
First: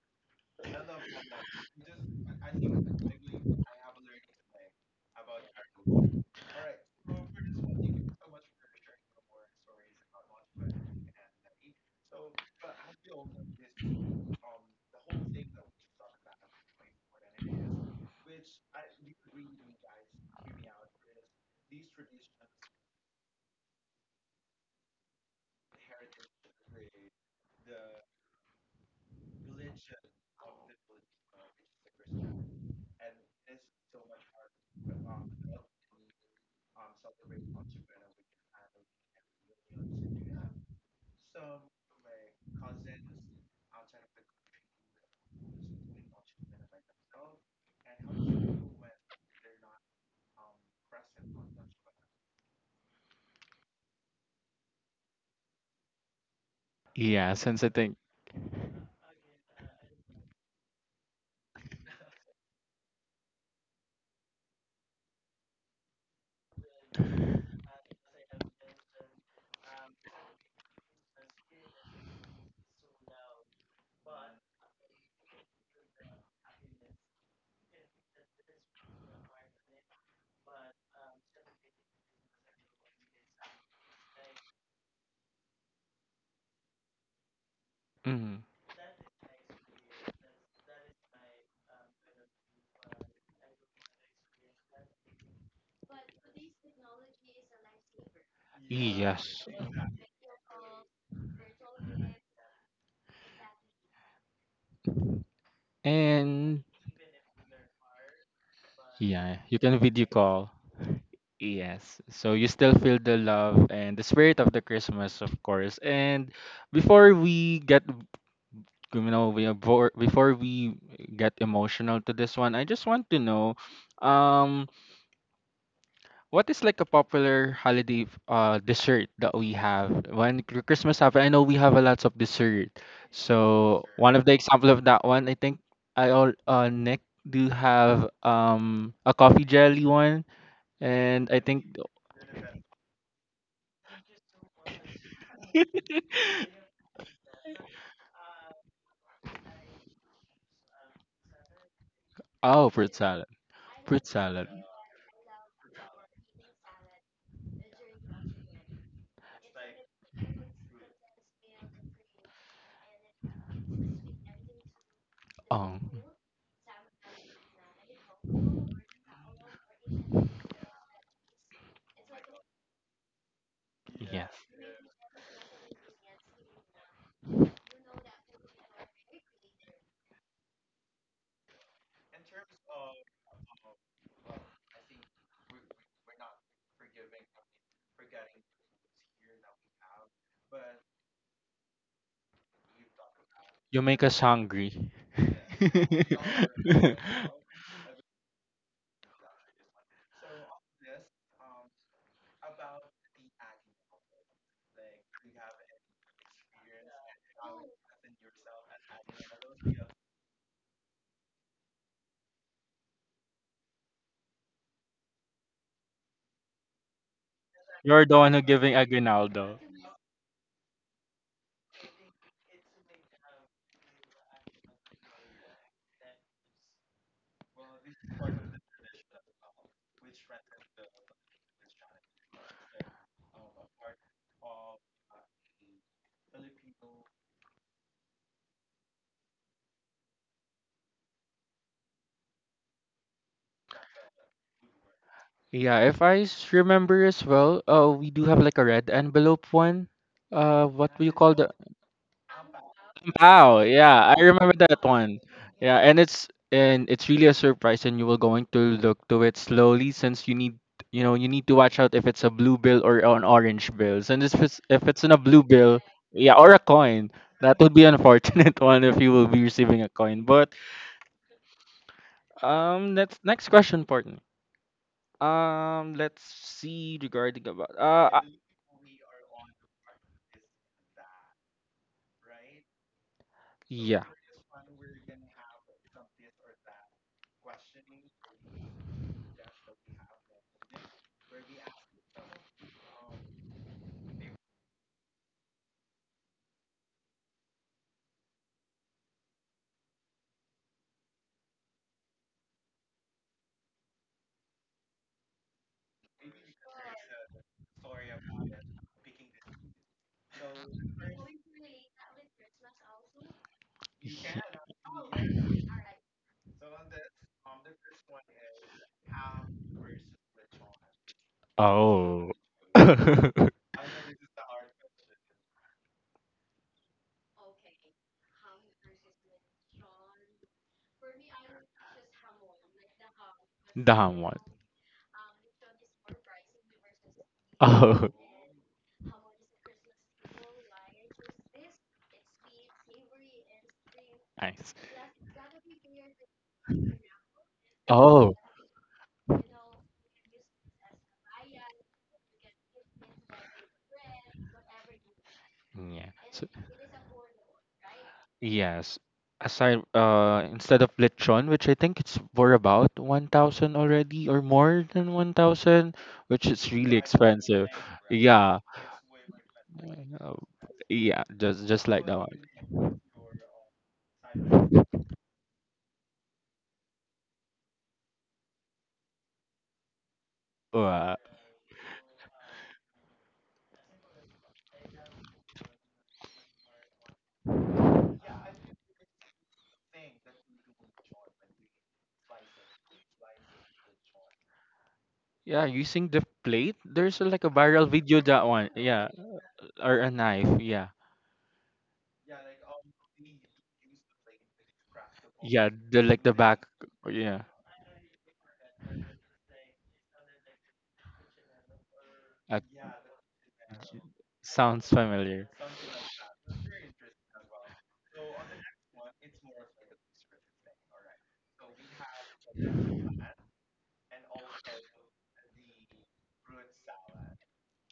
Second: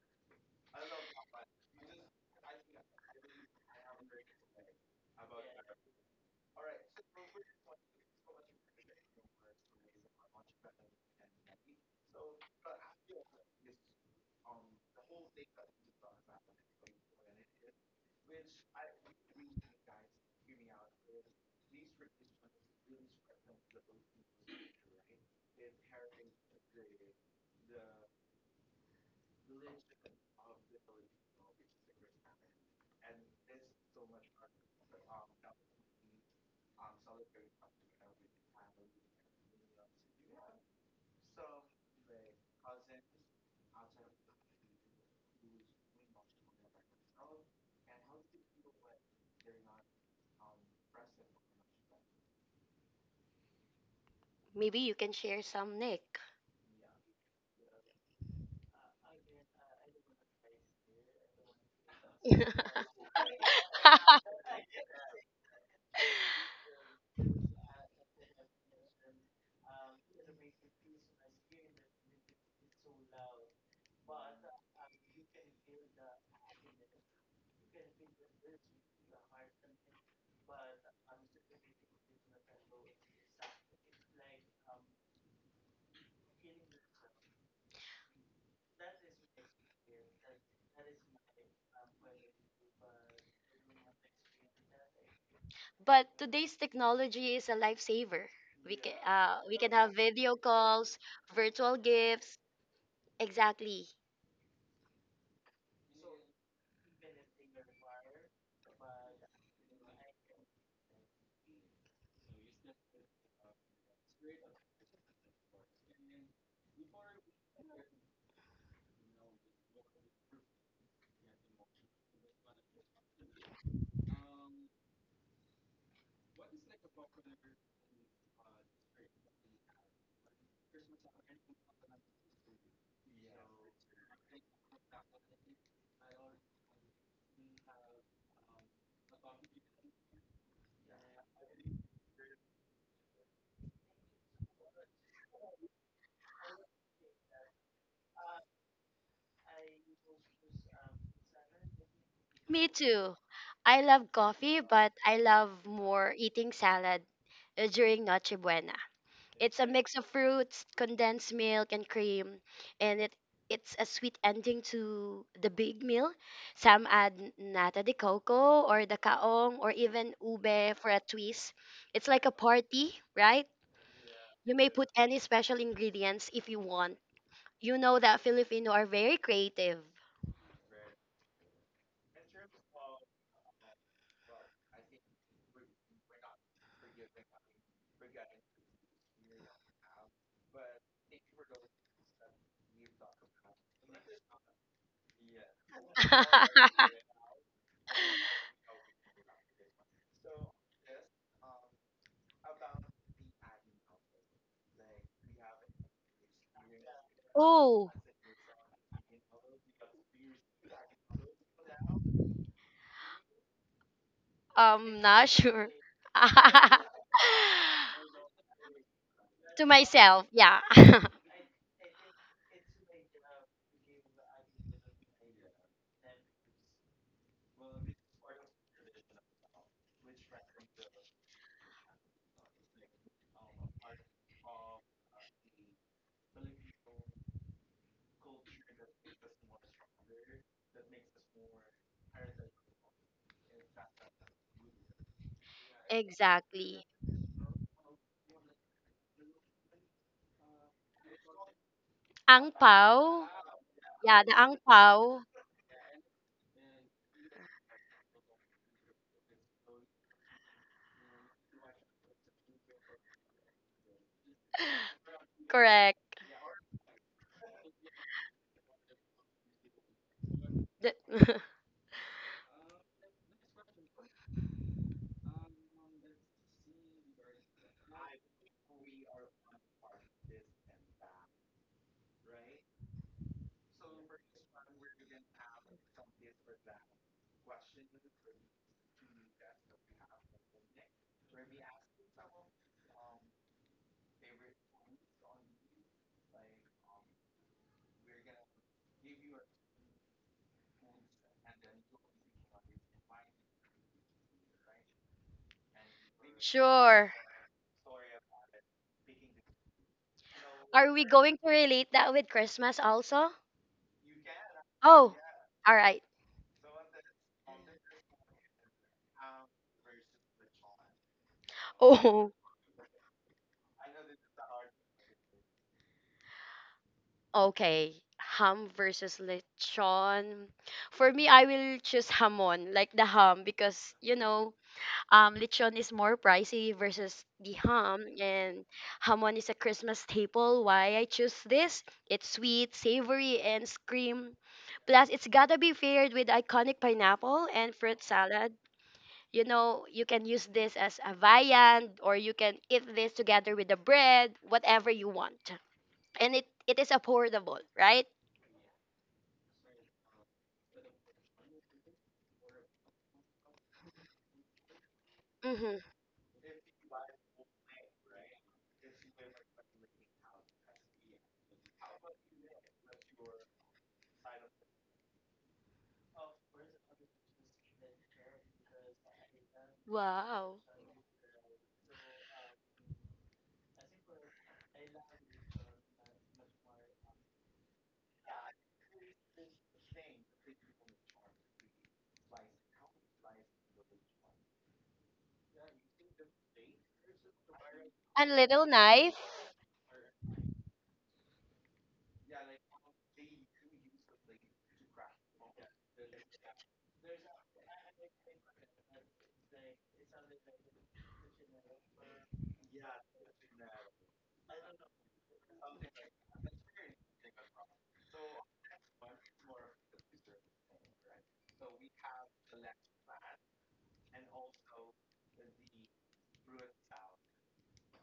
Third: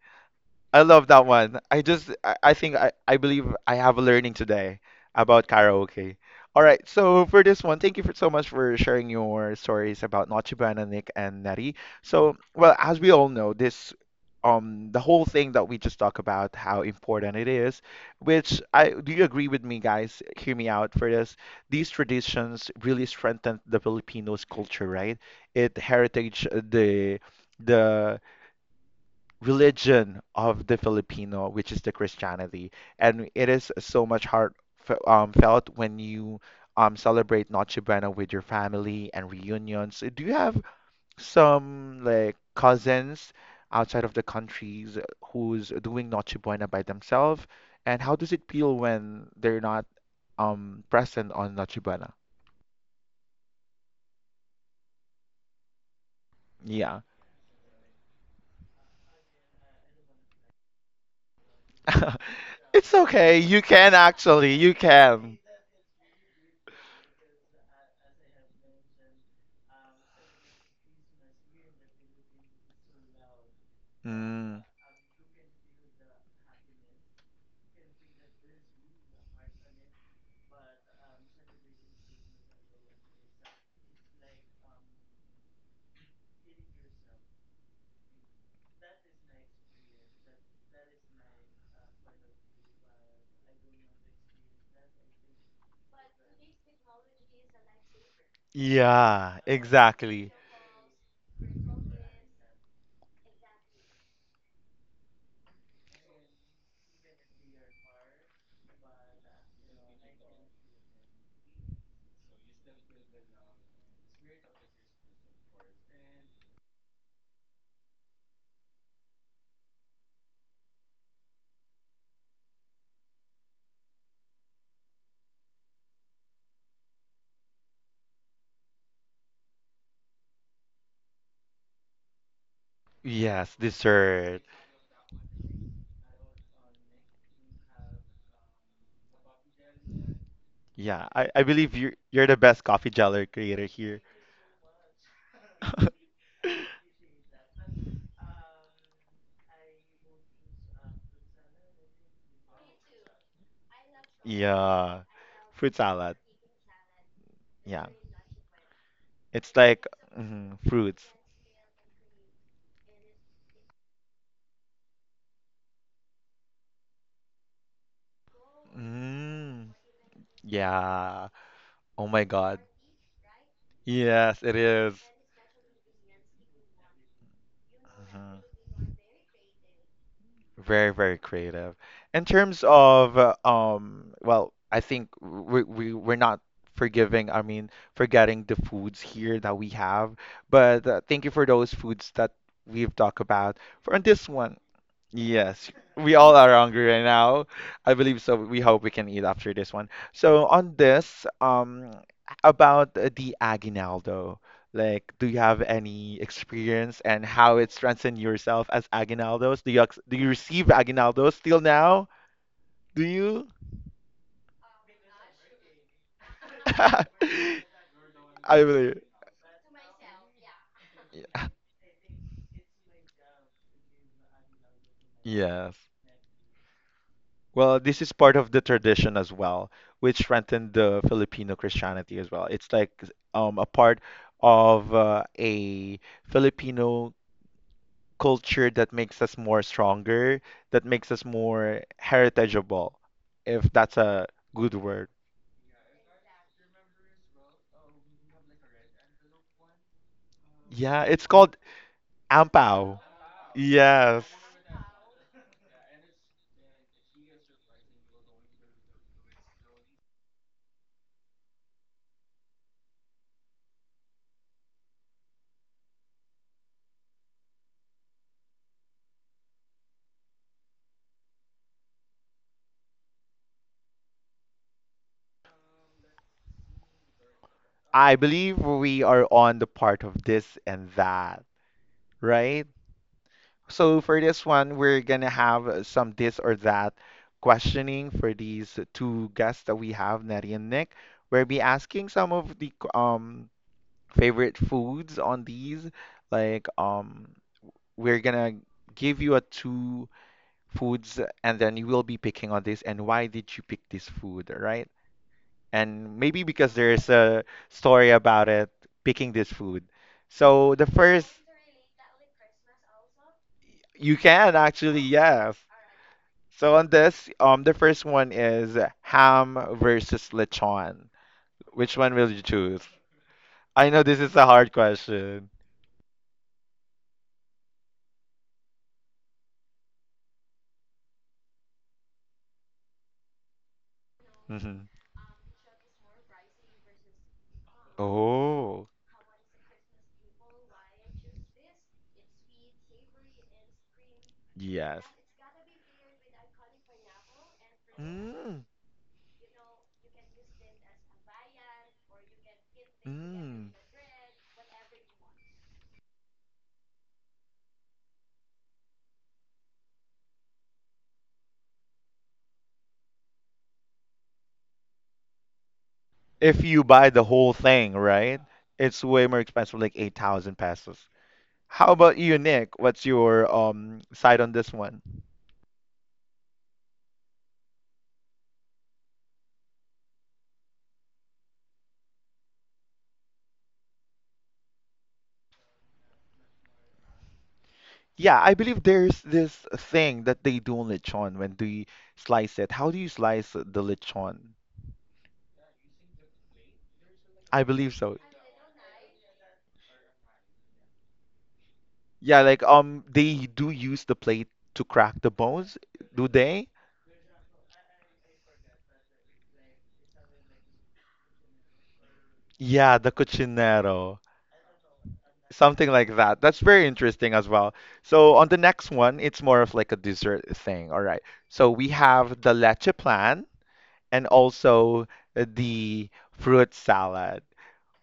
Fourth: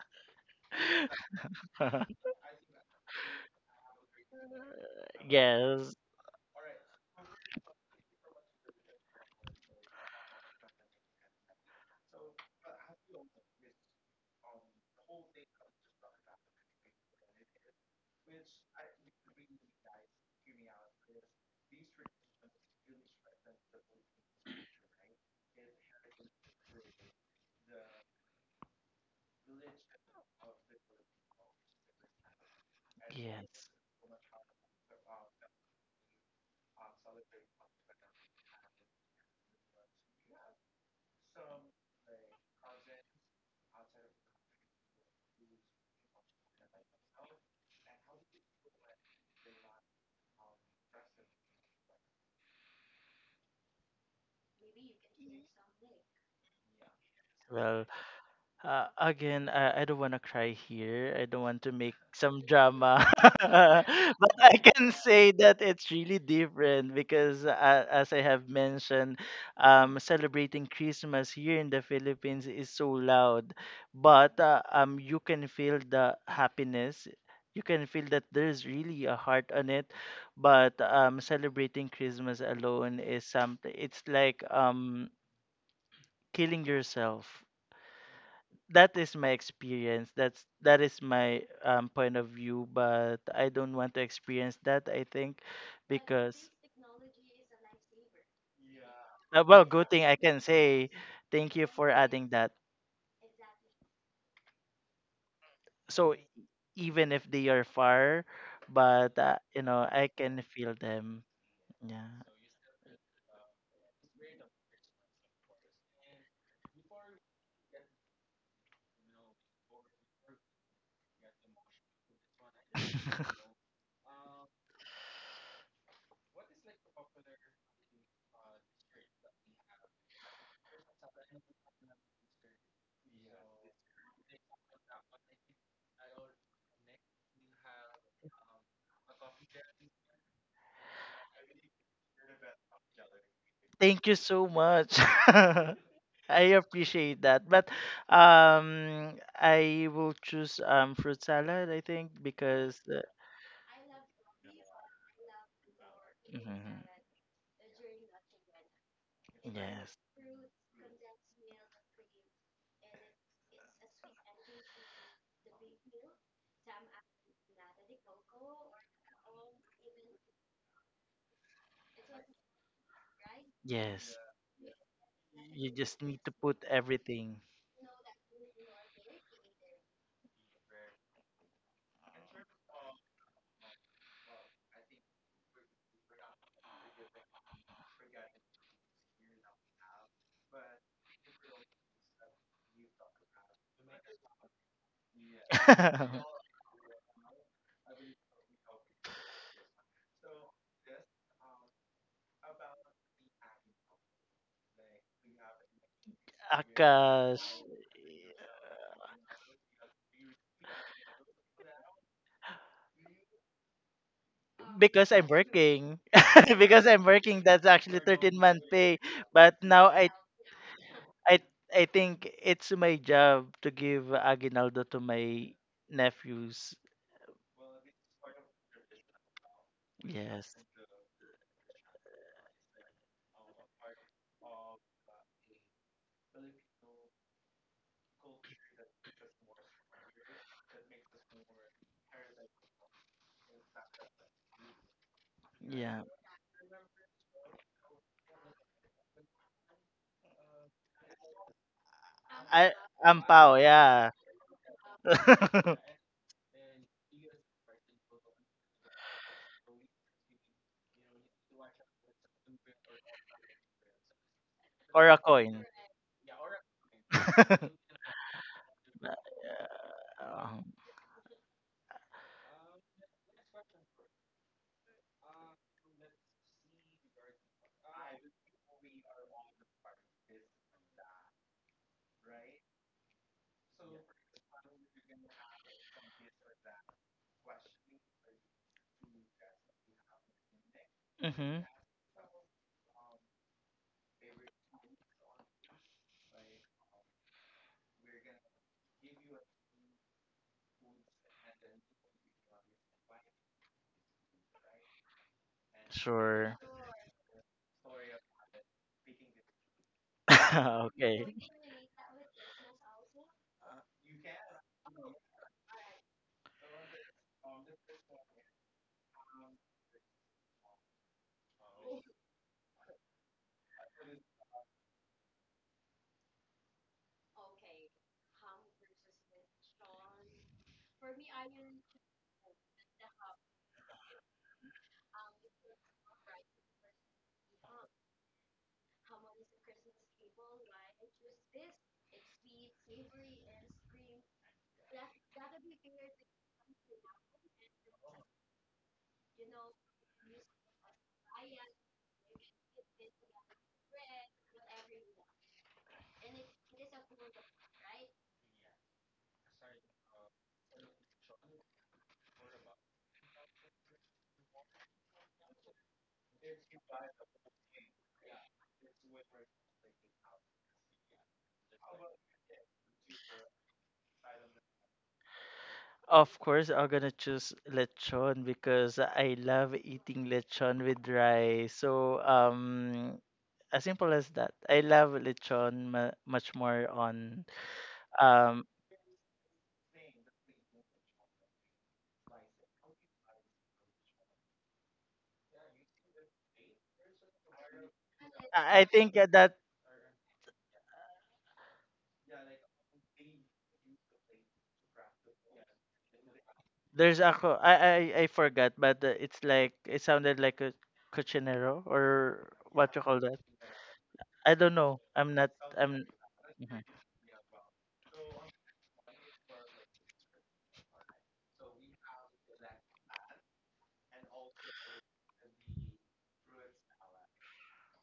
I love that one. I just I think I believe I have a learning today about Yes, karaoke. All right, so for this one, thank you for so much for sharing your stories about Noche Buena, Nick and Neri. So, well, as we all know, this the whole thing that we just talked about how important it is, which I do, you agree with me guys? Hear me out for this. These traditions really strengthen the Filipinos culture, right? It heritage, the religion of the Filipino, which is the Christianity, and it is yes. so much heart felt when you celebrate Noche Buena with your family and reunions. Do you have some like cousins outside of the countries who's doing Noche Buena by themselves, and how does it feel when they're not present on Noche Buena? Maybe you can share some, Nick. Yeah. yeah, since I Well, think. Again, I don't want to cry here. I don't want to make some It's drama. okay. You can But actually. I You can can. say that it's really different because, as I have mentioned, celebrating Christmas here in the Philippines is so loud. But Mm. You can feel the happiness. You can feel that there's really a heart on it. But celebrating Christmas alone is something, it's like killing yourself. Mm, That is my experience. That is my point of view, but I don't want to experience that. I think but because today's technology is a lifesaver. We can Yeah, yes. we well, can have good thing I exactly. video can say calls, thank you virtual for adding gifts. that. Exactly. So And even if they are far, but yeah, you you can know video I can call. feel them. Yes. So you still feel the love and the spirit of the Christmas, of course. And before we get, you know, we before we get emotional to this one, I just Yeah. want to know, um, what is like a popular holiday dessert that we have when Christmas happen? I know we have a lots of dessert. Yes, So one of the dessert. example of that one, I think I all Nick do have a coffee jelly one, Yeah, I, and I I believe think you're the best coffee jeller creator here. Thank you so much. I appreciate that. But I will choose fruit salad, I think, Me oh because fruit too. salad, I fruit love salad. coffee, but Yeah, I love fruit more salad. eating mhm. salad Yeah, during Noche Buena. it's It's a like mix Yes. of mhm, fruits, fruits. condensed milk, and cream, and it's a sweet ending to the Oh big meal. Some add nata de coco or the kaong Mm, or even ube for a yeah. twist. Oh It's my like a God. party, right? Yes. yes, Yes, You it may put is. any special You just need ingredients to if you put want. everything. You know that Mhm. Filipino are very creative. Very, very creative. In terms of well, I think we're not forgiving, I mean, forgetting the foods here that we have. But thank you for those foods that we've talked about. you For on make us this one, hungry. yes, we all are hungry right now. I believe so. We hope we can eat after this one. So on this, about the aguinaldo, like, do you have any experience and Akash. how it Oh, strengthened yourself as aguinaldos? Do you do you receive aguinaldos still now? Do you? Because I'm Not sure. working. because I'm working, that's actually You're the one 13th who month I giving pay. believe. But aguinaldo. to now I myself. Yeah. I Yeah. I think it's my job to give aguinaldo to my Yes. nephews. Well, this is part of the tradition as well, which Yes. strengthened the Filipino Christianity as well. It's like a part of a Filipino culture that makes us more stronger, that makes us more heritageable, if that's a good word. Yeah, if Yeah. I exactly. remember as well, we do have like a red envelope one. What Yeah, do you it's call the called Ang I pao. ampao. Wow, ampao, yeah. yeah, I Yeah, Yes. the ang remember that pao. one. Yeah, and it's really a surprise, and you will going to look to it slowly since you need, you know, you need to watch out if it's a blue bill or an orange bill. And if it's Or in a a blue coin. bill, correct. yeah, or a coin, that would be unfortunate one if you will be receiving a coin. But The- next question, partner. Let's see regarding about I believe we are on the part of this and that, right? So Yeah. for this one, we're gonna have some this or that questioning for these two guests that we have, Nettie and Nick. We'll Mm-hmm. be asking some of the favorite foods on these. Like um, we're gonna give you a two foods, and then you will be picking on this and why did you pick this food, right? And maybe Sure. because there's Sure. a story about it, picking this food. So the Are we Okay. first. going to relate that with Christmas also? You can actually, Oh. yes. All right. So on this, the first one is ham versus lechon. Which one will Oh. Oh. you choose? the I know this is a hard question. Okay, ham versus lechon. For me, I will choose hamon, like the ham, because you ham one. know, Hmm. Lechon is more pricey versus the ham, Oh, and Oh, hamon is a Christmas staple. Why I choose this? It's sweet, savory, and scream. nice. yes. Plus, it's gotta be paired with iconic pineapple and fruit Oh, salad. Mm, You know, you can use this as a viand, or you can eat this together with mm. the bread, whatever you want, yeah. and it So, it is affordable, right? yes. Aside, instead of lechon, which I think it's for about 1,000 already or more than hmm 1,000, which If is you really buy the whole expensive. thing, right? Yeah. It's way more expensive, like uh, 8,000 pesos. Yeah, just How like about that you, Nick? one. What's your side on this one? Of course, I'm gonna choose lechon because I love eating Wow. lechon with Wow. rice. So, as simple as that. I love lechon much more on Yeah, I um believe there's this thing that they do on lechon when they slice it. How do you slice the lechon? Yeah, using the plate. There's like a I viral believe so. video And that little one. I I Yeah, knife. think that or a knife. Yeah. Yeah, like they do use the plate to crack the Yeah, bones, the like do the they? back. there's a Yeah. co- I forgot, but it's like it sounded like a cochinero or Uh, what Yeah, you the call that. cochinero. I don't sounds know. I'm not. familiar. Something I'm. like that. That's very interesting as well. So on the next one, it's more of like a dessert thing. All right. So we have the leche plan and also the fruit salad.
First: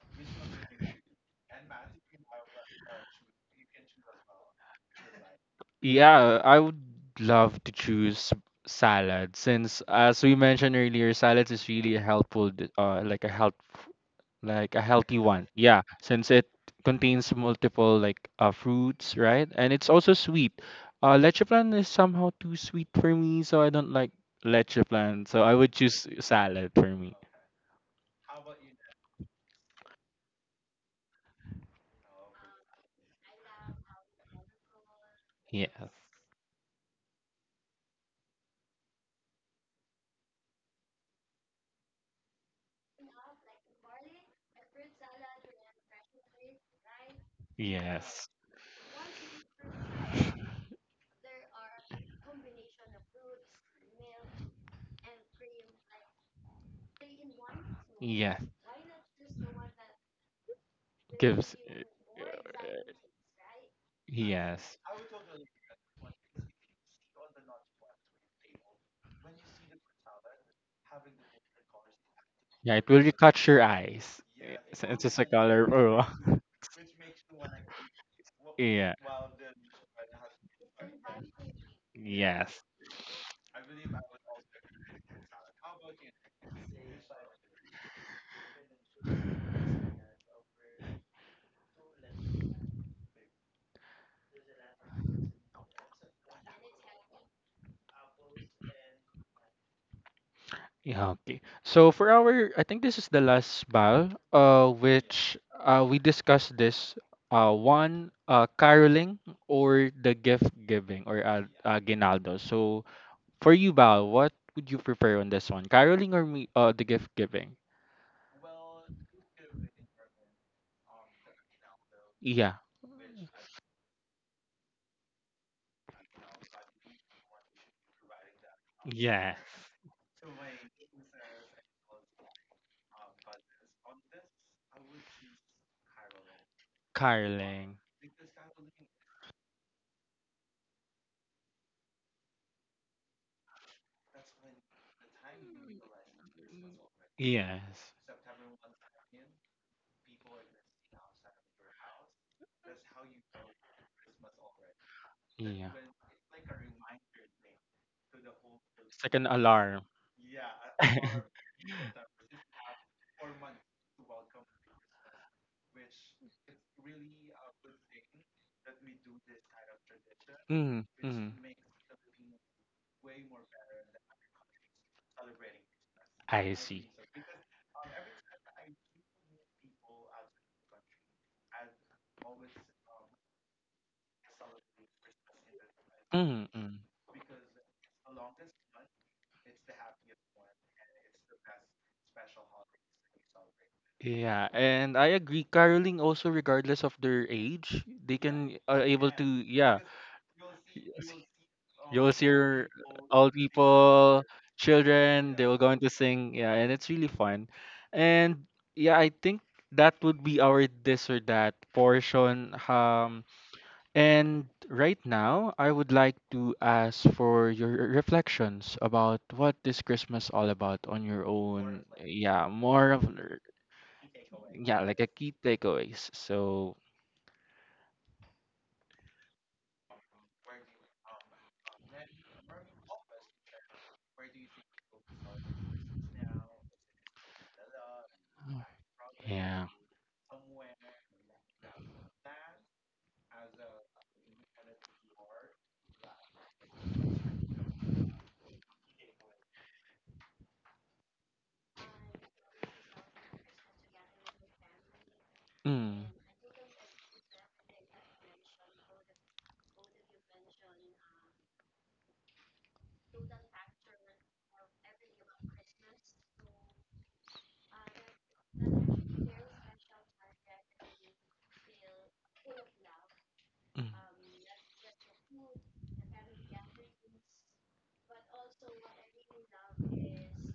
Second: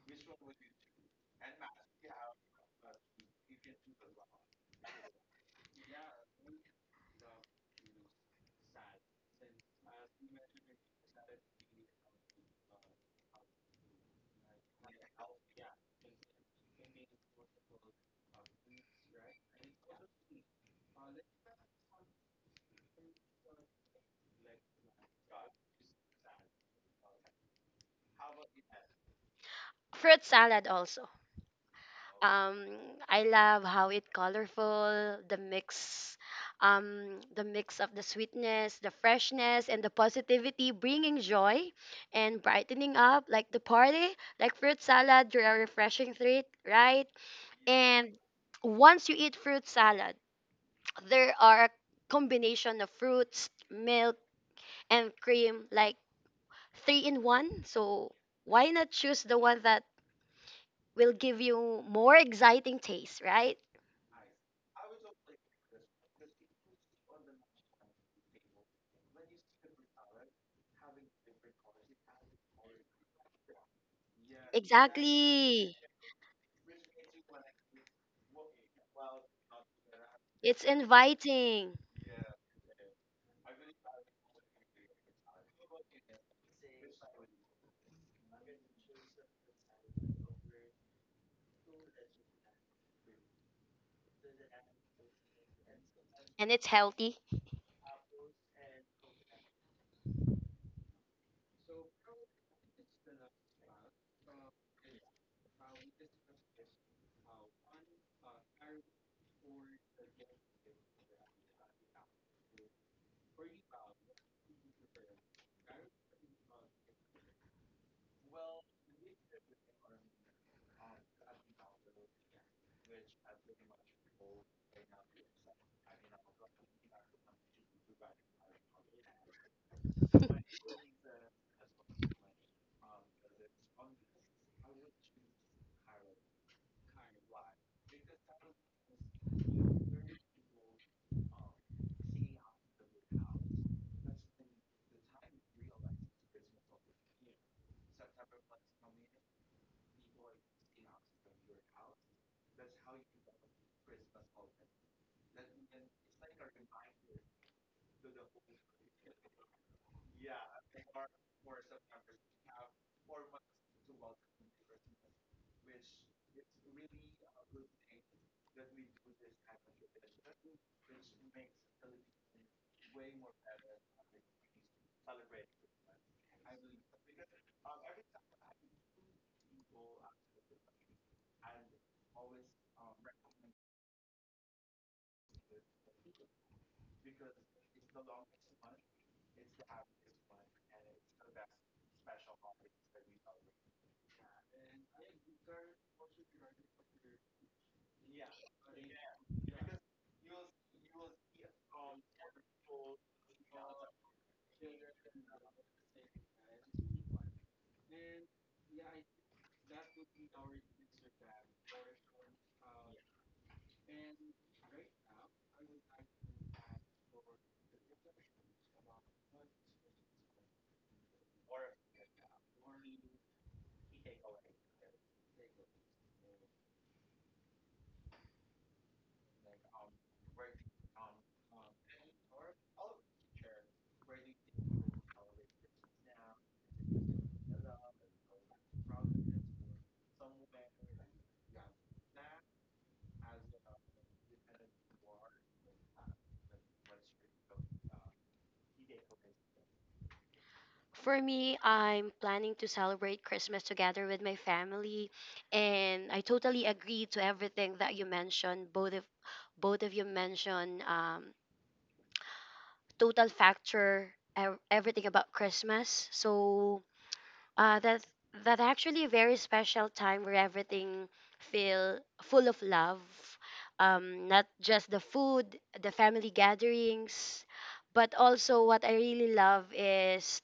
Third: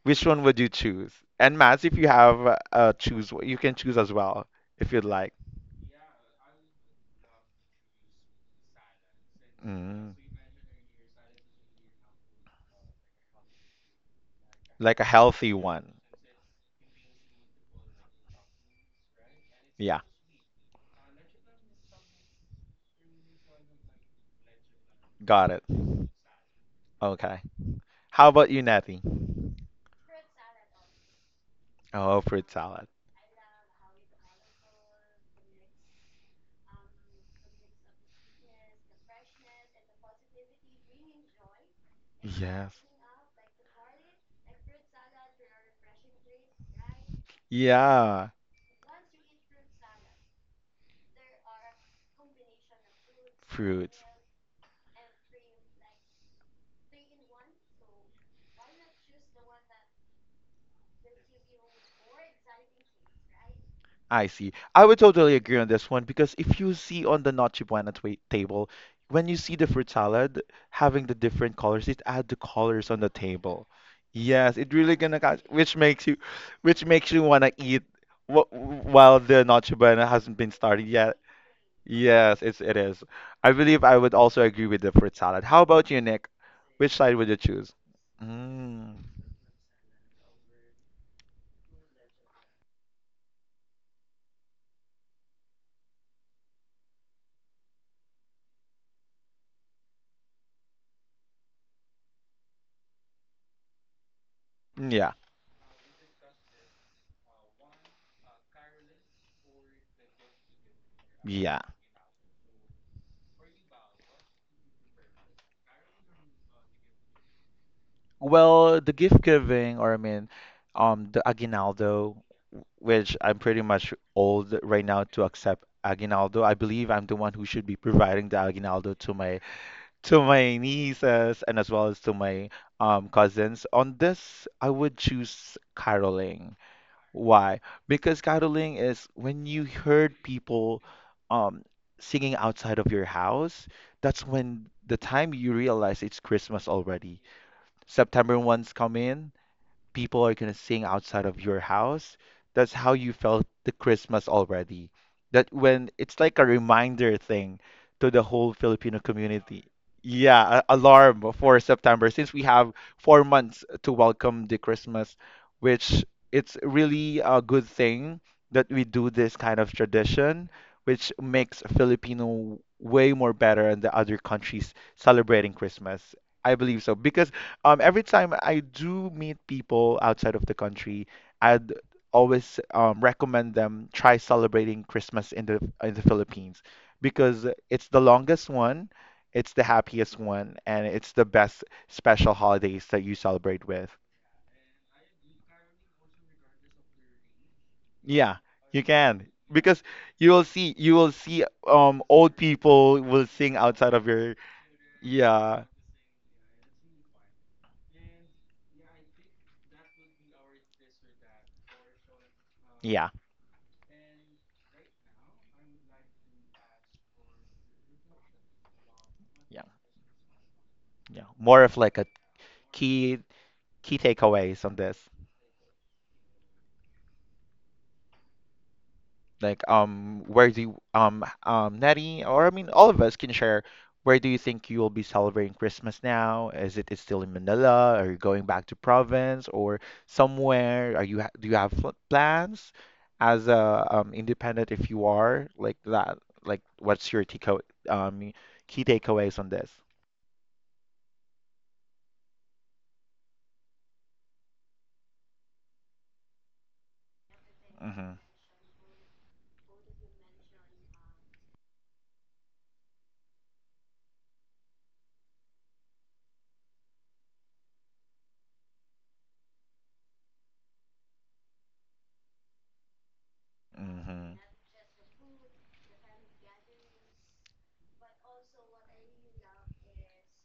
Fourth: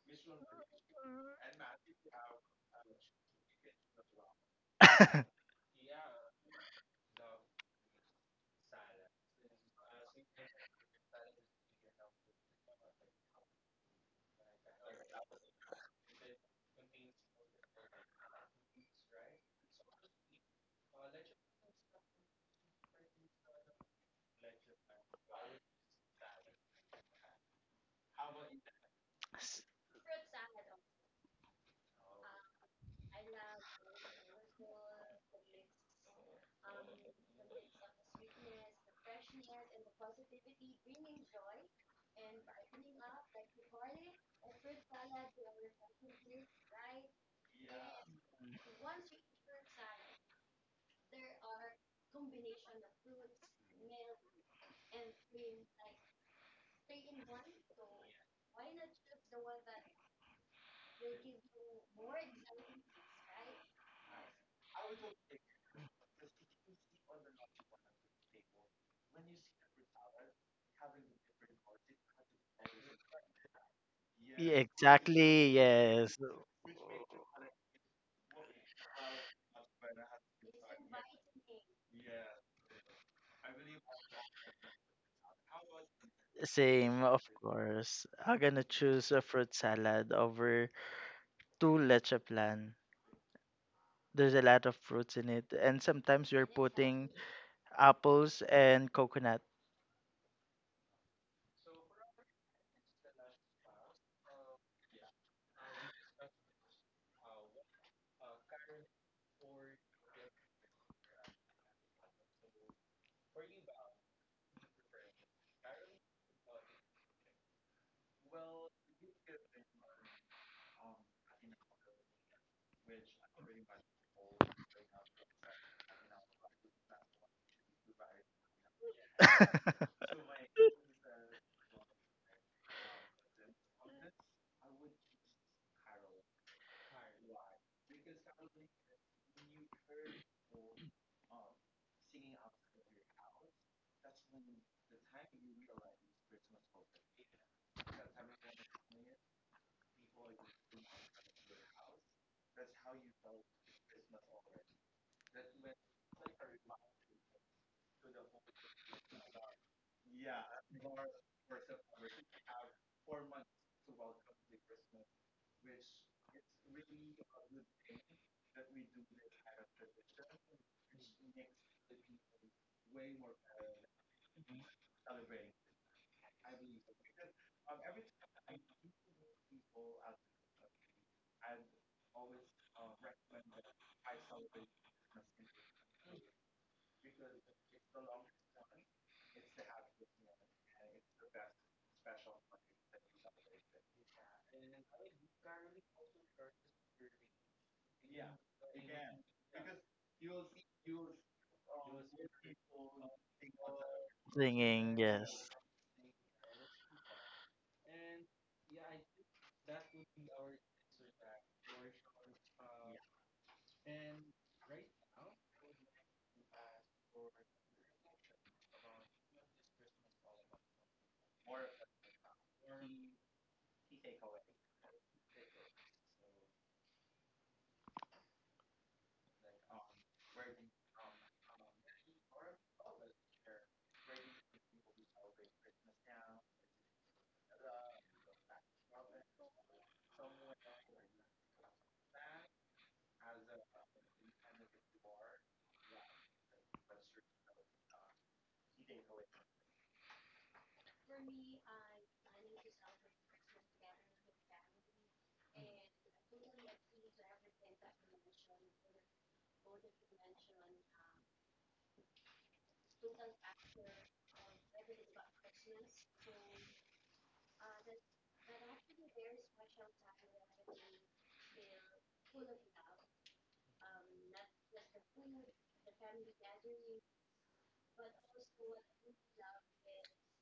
Which one would you choose? And Mads, if you have choose, you can choose as well if you'd like. Yeah, I would love to choose salad since, Mm, as we mentioned earlier, salads is really helpful, like a help like a like a healthy one. healthy Yeah, one. since it contains multiple like fruits, right? And it's Yeah, also sweet. Leche plan is somehow too sweet for me, so I don't like leche plan. So I got it. would choose salad for me. Okay. How about you, Natty? S- Fruit salad also. Oh, fruit Um, salad. I love how it colorful, Yes, the mix of the sweetness, the freshness, and the positivity, bringing joy and Yes. brightening up like the party, like fruit salad. You're a refreshing treat, right? And yes, Yeah, once you eat fruit salad, there are a combination of fruits, fruits. milk, and cream, like three in one. So yeah. why not choose the one that will give Gives you more exciting taste, right? I see. yes, I would totally agree on this one because if you see on the Noche Buena table, when you see the fruit salad having the different colors, it adds the yeah. It colors on will the catch your table. eyes. Eh, Yes, Yeah, it really since it's a gonna catch, exactly. Exactly. color. Yes. which makes you wanna eat wh Yeah. while the Noche Buena hasn't been It's started yet. inviting Yes, Yes. it is. I believe I would also agree with the fruit salad. How about you, Nick? Which Same, side of would you choose? course. I'm gonna Mm, choose a fruit salad over two leche plan. There's a lot of fruits in it, and sometimes you're and it's putting healthy. apples and coconut. Yeah, okay. So for our, I think this is the last ball, yeah, which we discussed this one caroling or the gift giving or yeah. aguinaldo. So for you, Bal, what would you prefer on this one, caroling or me, the gift giving? Well, the gift giving, or I mean, the aguinaldo, Yeah, which I'm pretty much old right now to accept aguinaldo. I believe I'm the one who should be providing the aguinaldo yes, to my nieces and as well as to my cousins. On this, I would choose caroling. Why? caroling. Because caroling is when you heard people um singing outside of your house, that's when the time you realize it's Christmas already. Yes, September ones come in, people are gonna sing outside of your house. That's how you felt the Christmas already. That yeah. when it's like a reminder thing to the whole Filipino Second community. alarm. Yeah, alarm for September since we have 4 months to welcome the Christmas, which it's really a good thing that we do this kind of tradition, Mm, which mm. makes Filipino way more better than the other countries celebrating Christmas. I I see. believe so because every time I do meet people outside of the country, I'd always recommend them try celebrating Christmas in the Mm, Philippines mm. because it's the longest one, it's the happiest one, and it's the best special holidays that you celebrate with. Yeah, and I agree. Caroling also, regardless of their age, they Yeah, can are you able to can yeah. because you will see y- you s- will see You will see old your people old will sing outside of people, your Singing, children. They will yes. yeah going to sing. Yeah, and it's really fun. And yeah, I think that would be our this or that portion. yeah And right now, I would like to ask for your reflections about what yeah this Christmas all about on your yeah more own. of like a Yeah, more of key a- key takeaways yeah, on like a this? key takeaways. So. Like, where do you, Nettie, or I mean, all of us can share. Where do you think you will be celebrating Christmas now? Is it it's still in Manila? Are you going Mm. back to province Yeah, or somewhere? Are you do you have plans as a independent if you are like that? Like, what's your takeaway, um, key takeaways on this? For me, I'm planning to celebrate Christmas together with my family, mm, and I totally agree to everything that you Mm-hmm. mentioned. Both of you mentioned total factor everything about Christmas. So Uh, that's that actually a very special time where everything feel full of love. mm, Mm-hmm. Not just the food, the family gatherings, but also what I really love is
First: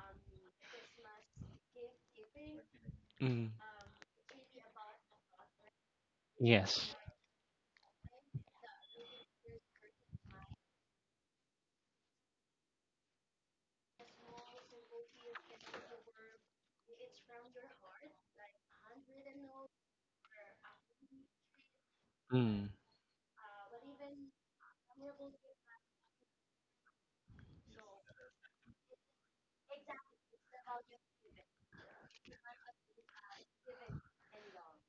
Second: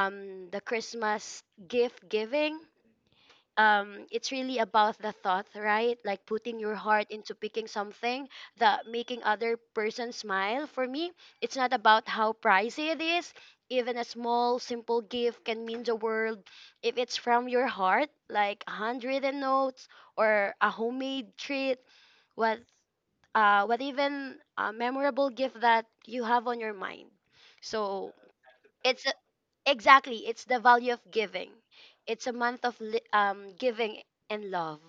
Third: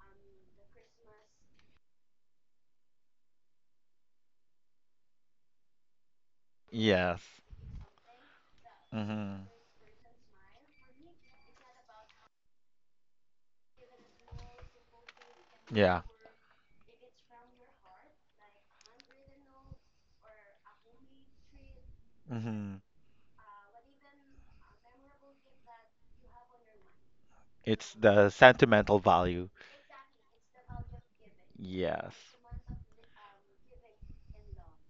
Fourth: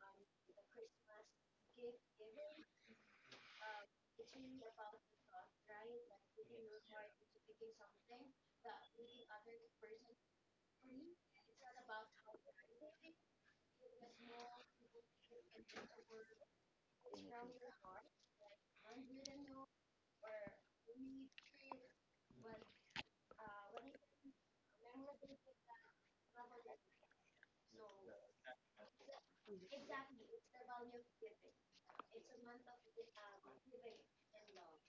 the Christmas gift giving. mm, It's really about the thought, right? Like putting your yes, heart Yes. into picking something that making Mm-hmm. other person smile. For me, it's not about how pricey it is. Even a small simple gift can mean the Yeah. world if it's from your heart, like a hundred and notes or a homemade treat. what mm, Mm-hmm. uh what even a memorable gift that you have on your mind? It's So the sentimental it's, value. exactly, it's the value of giving. Yes. It's a month of giving and love.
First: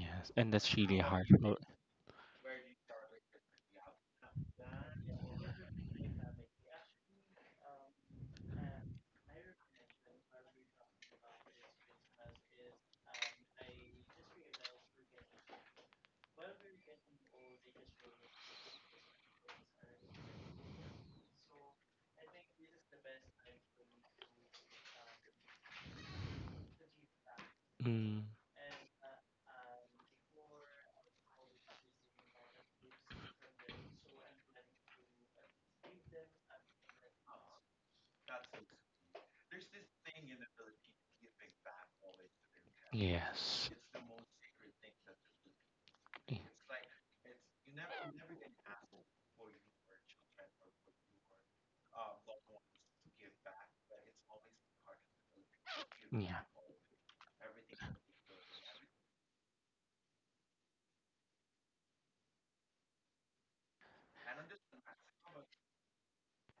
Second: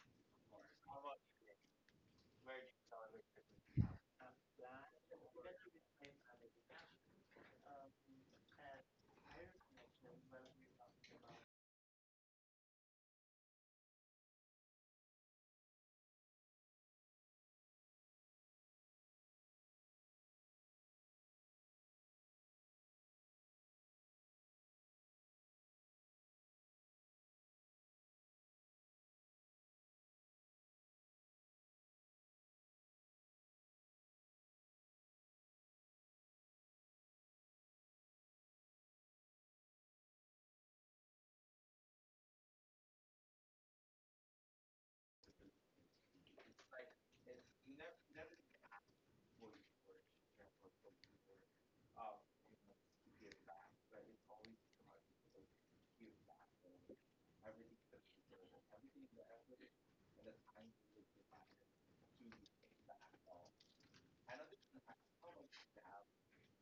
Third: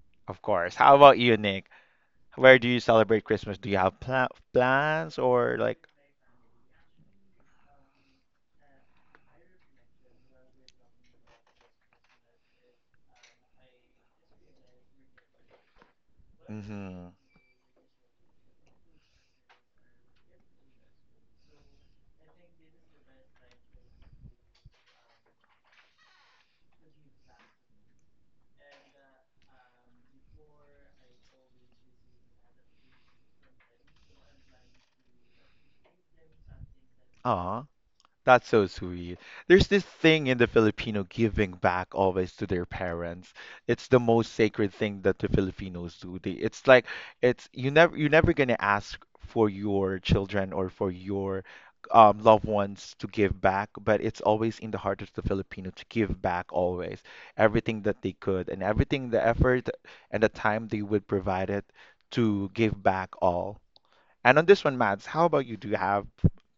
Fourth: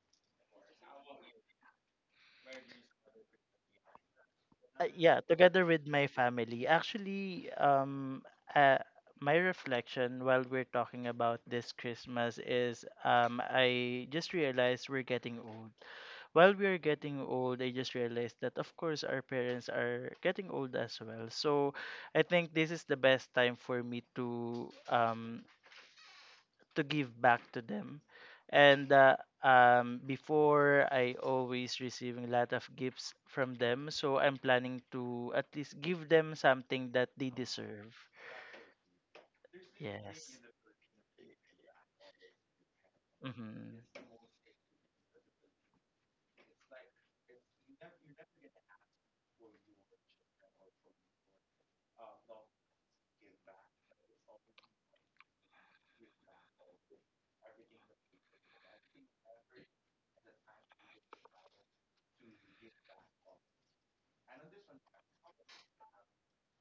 yes, Of and that's course. How really about hard. you, Nick? Where do you celebrate Christmas? Do you have plans Yeah, or together like? with my family. Actually, uh, my reflection while we're talking about this Christmas is I just realized we're getting old. While we're Mm-hmm. getting old, I just realized that, of course, our parents are getting old as well. So I think this is the best time for me to give back to them. Mm. And before, I always receiving a lot of gifts from them. So I'm planning to at least give them something that they deserve. That's so sweet. There's this thing Yes. in the Filipino giving back always to their parents. Yes. Hmm. It's the most sacred thing that the Filipinos do. They, it's like it's you never you're never gonna ask for your children or for your loved ones to give back, but it's always in the heart of the Filipino to give Yeah. back always everything that they could and everything the effort and the time they would provide it to give back all. And on this one, Mads, how about you? Do you have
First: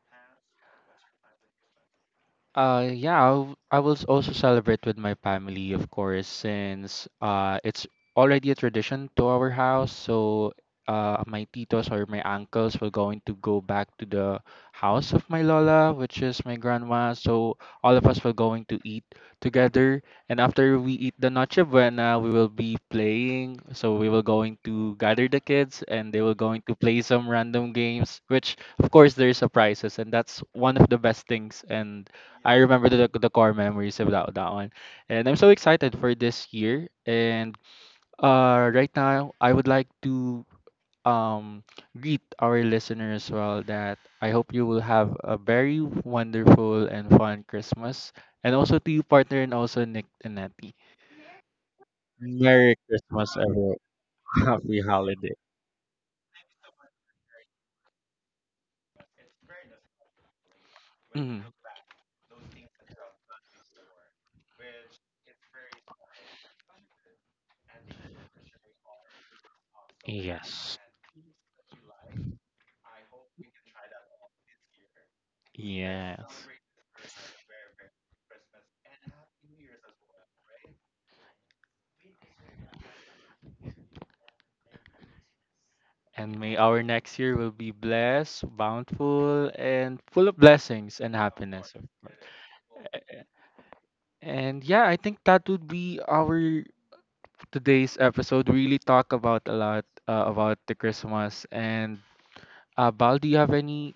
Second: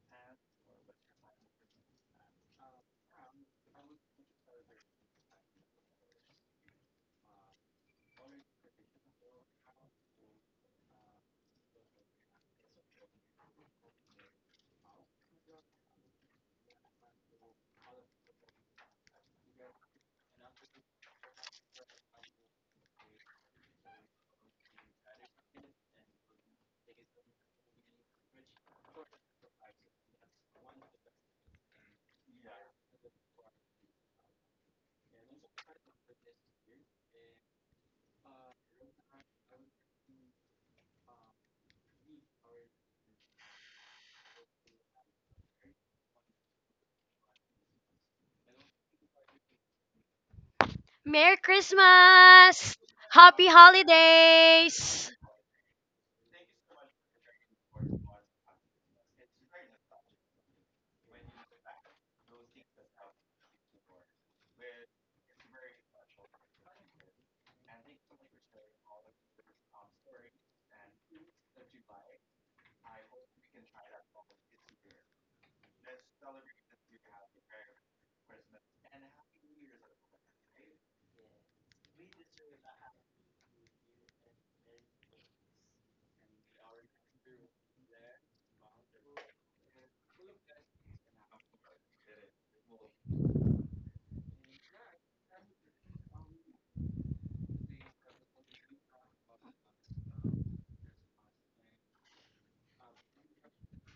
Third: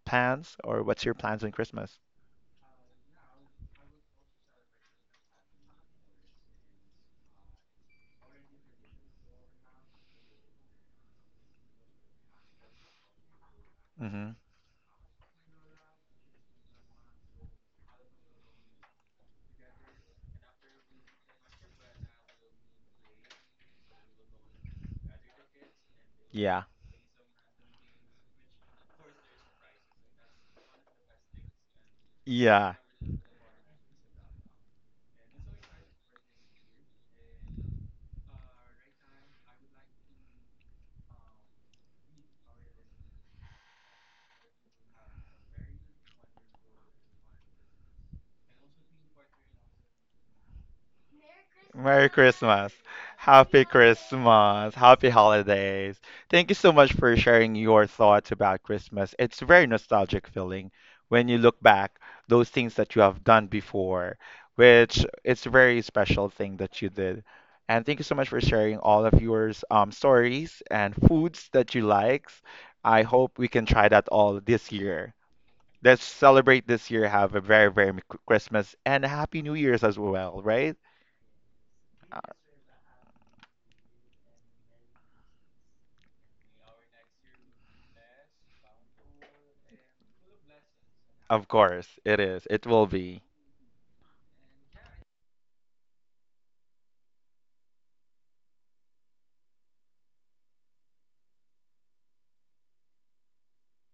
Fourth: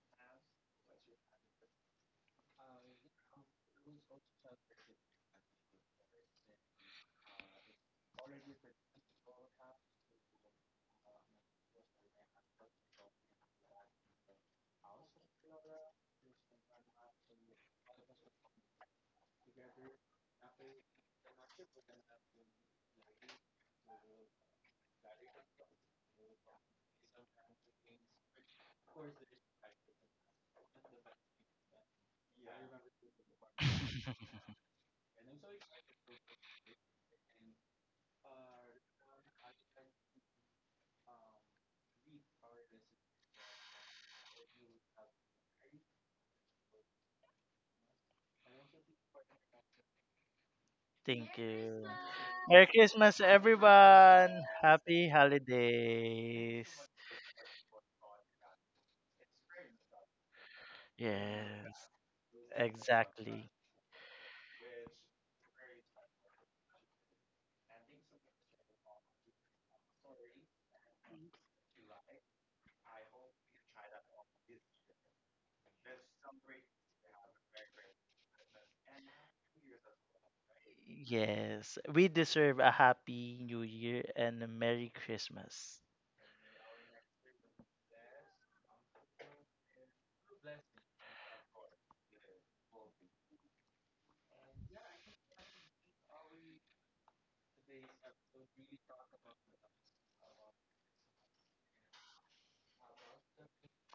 plans or what's your plans on Christmas? Yeah, also celebrate with my family, of course, since it's already a tradition to our house. So my titos or my uncles will going to go back to Hmm. the house of my lola, which is my grandma. So all of us will going to eat together, and after we eat the noche buena, we will be playing. So we will going to gather the kids, and they will going Yeah. to play some random games, which of course there's surprises, and that's one of the best things and I Yeah. remember the core memories about that one, and I'm so excited for this year. And right now, I would like to um greet our listeners as well that I hope you will have a very wonderful and fun Christmas, and also to you partner and also Nick and Natty. Merry Thank you. Merry Merry Christmas. Christmas! Christmas, Happy Happy everyone. Christmas. Happy holidays! Happy holidays. Thank you holidays. so much for sharing your thoughts about Christmas. It's a very nostalgic feeling when you Mhm. look Yes, back those things that you have done exactly. before, which it's a very special thing that you did. And thank you so much for sharing all of your stories Yes. and foods that you like. I hope we can try that all this year. Let's Yes. celebrate this year, have a very, very Merry Christmas and a Happy New Year's as well, right? Yes, we deserve a happy new year and a merry Christmas. And may our next year will be blessed, bountiful, and full of blessings and Of happiness. course, it is. It will be. And yeah, I think that would be our today's episode. We really talk about a lot about the Christmas. And Bal, do you have any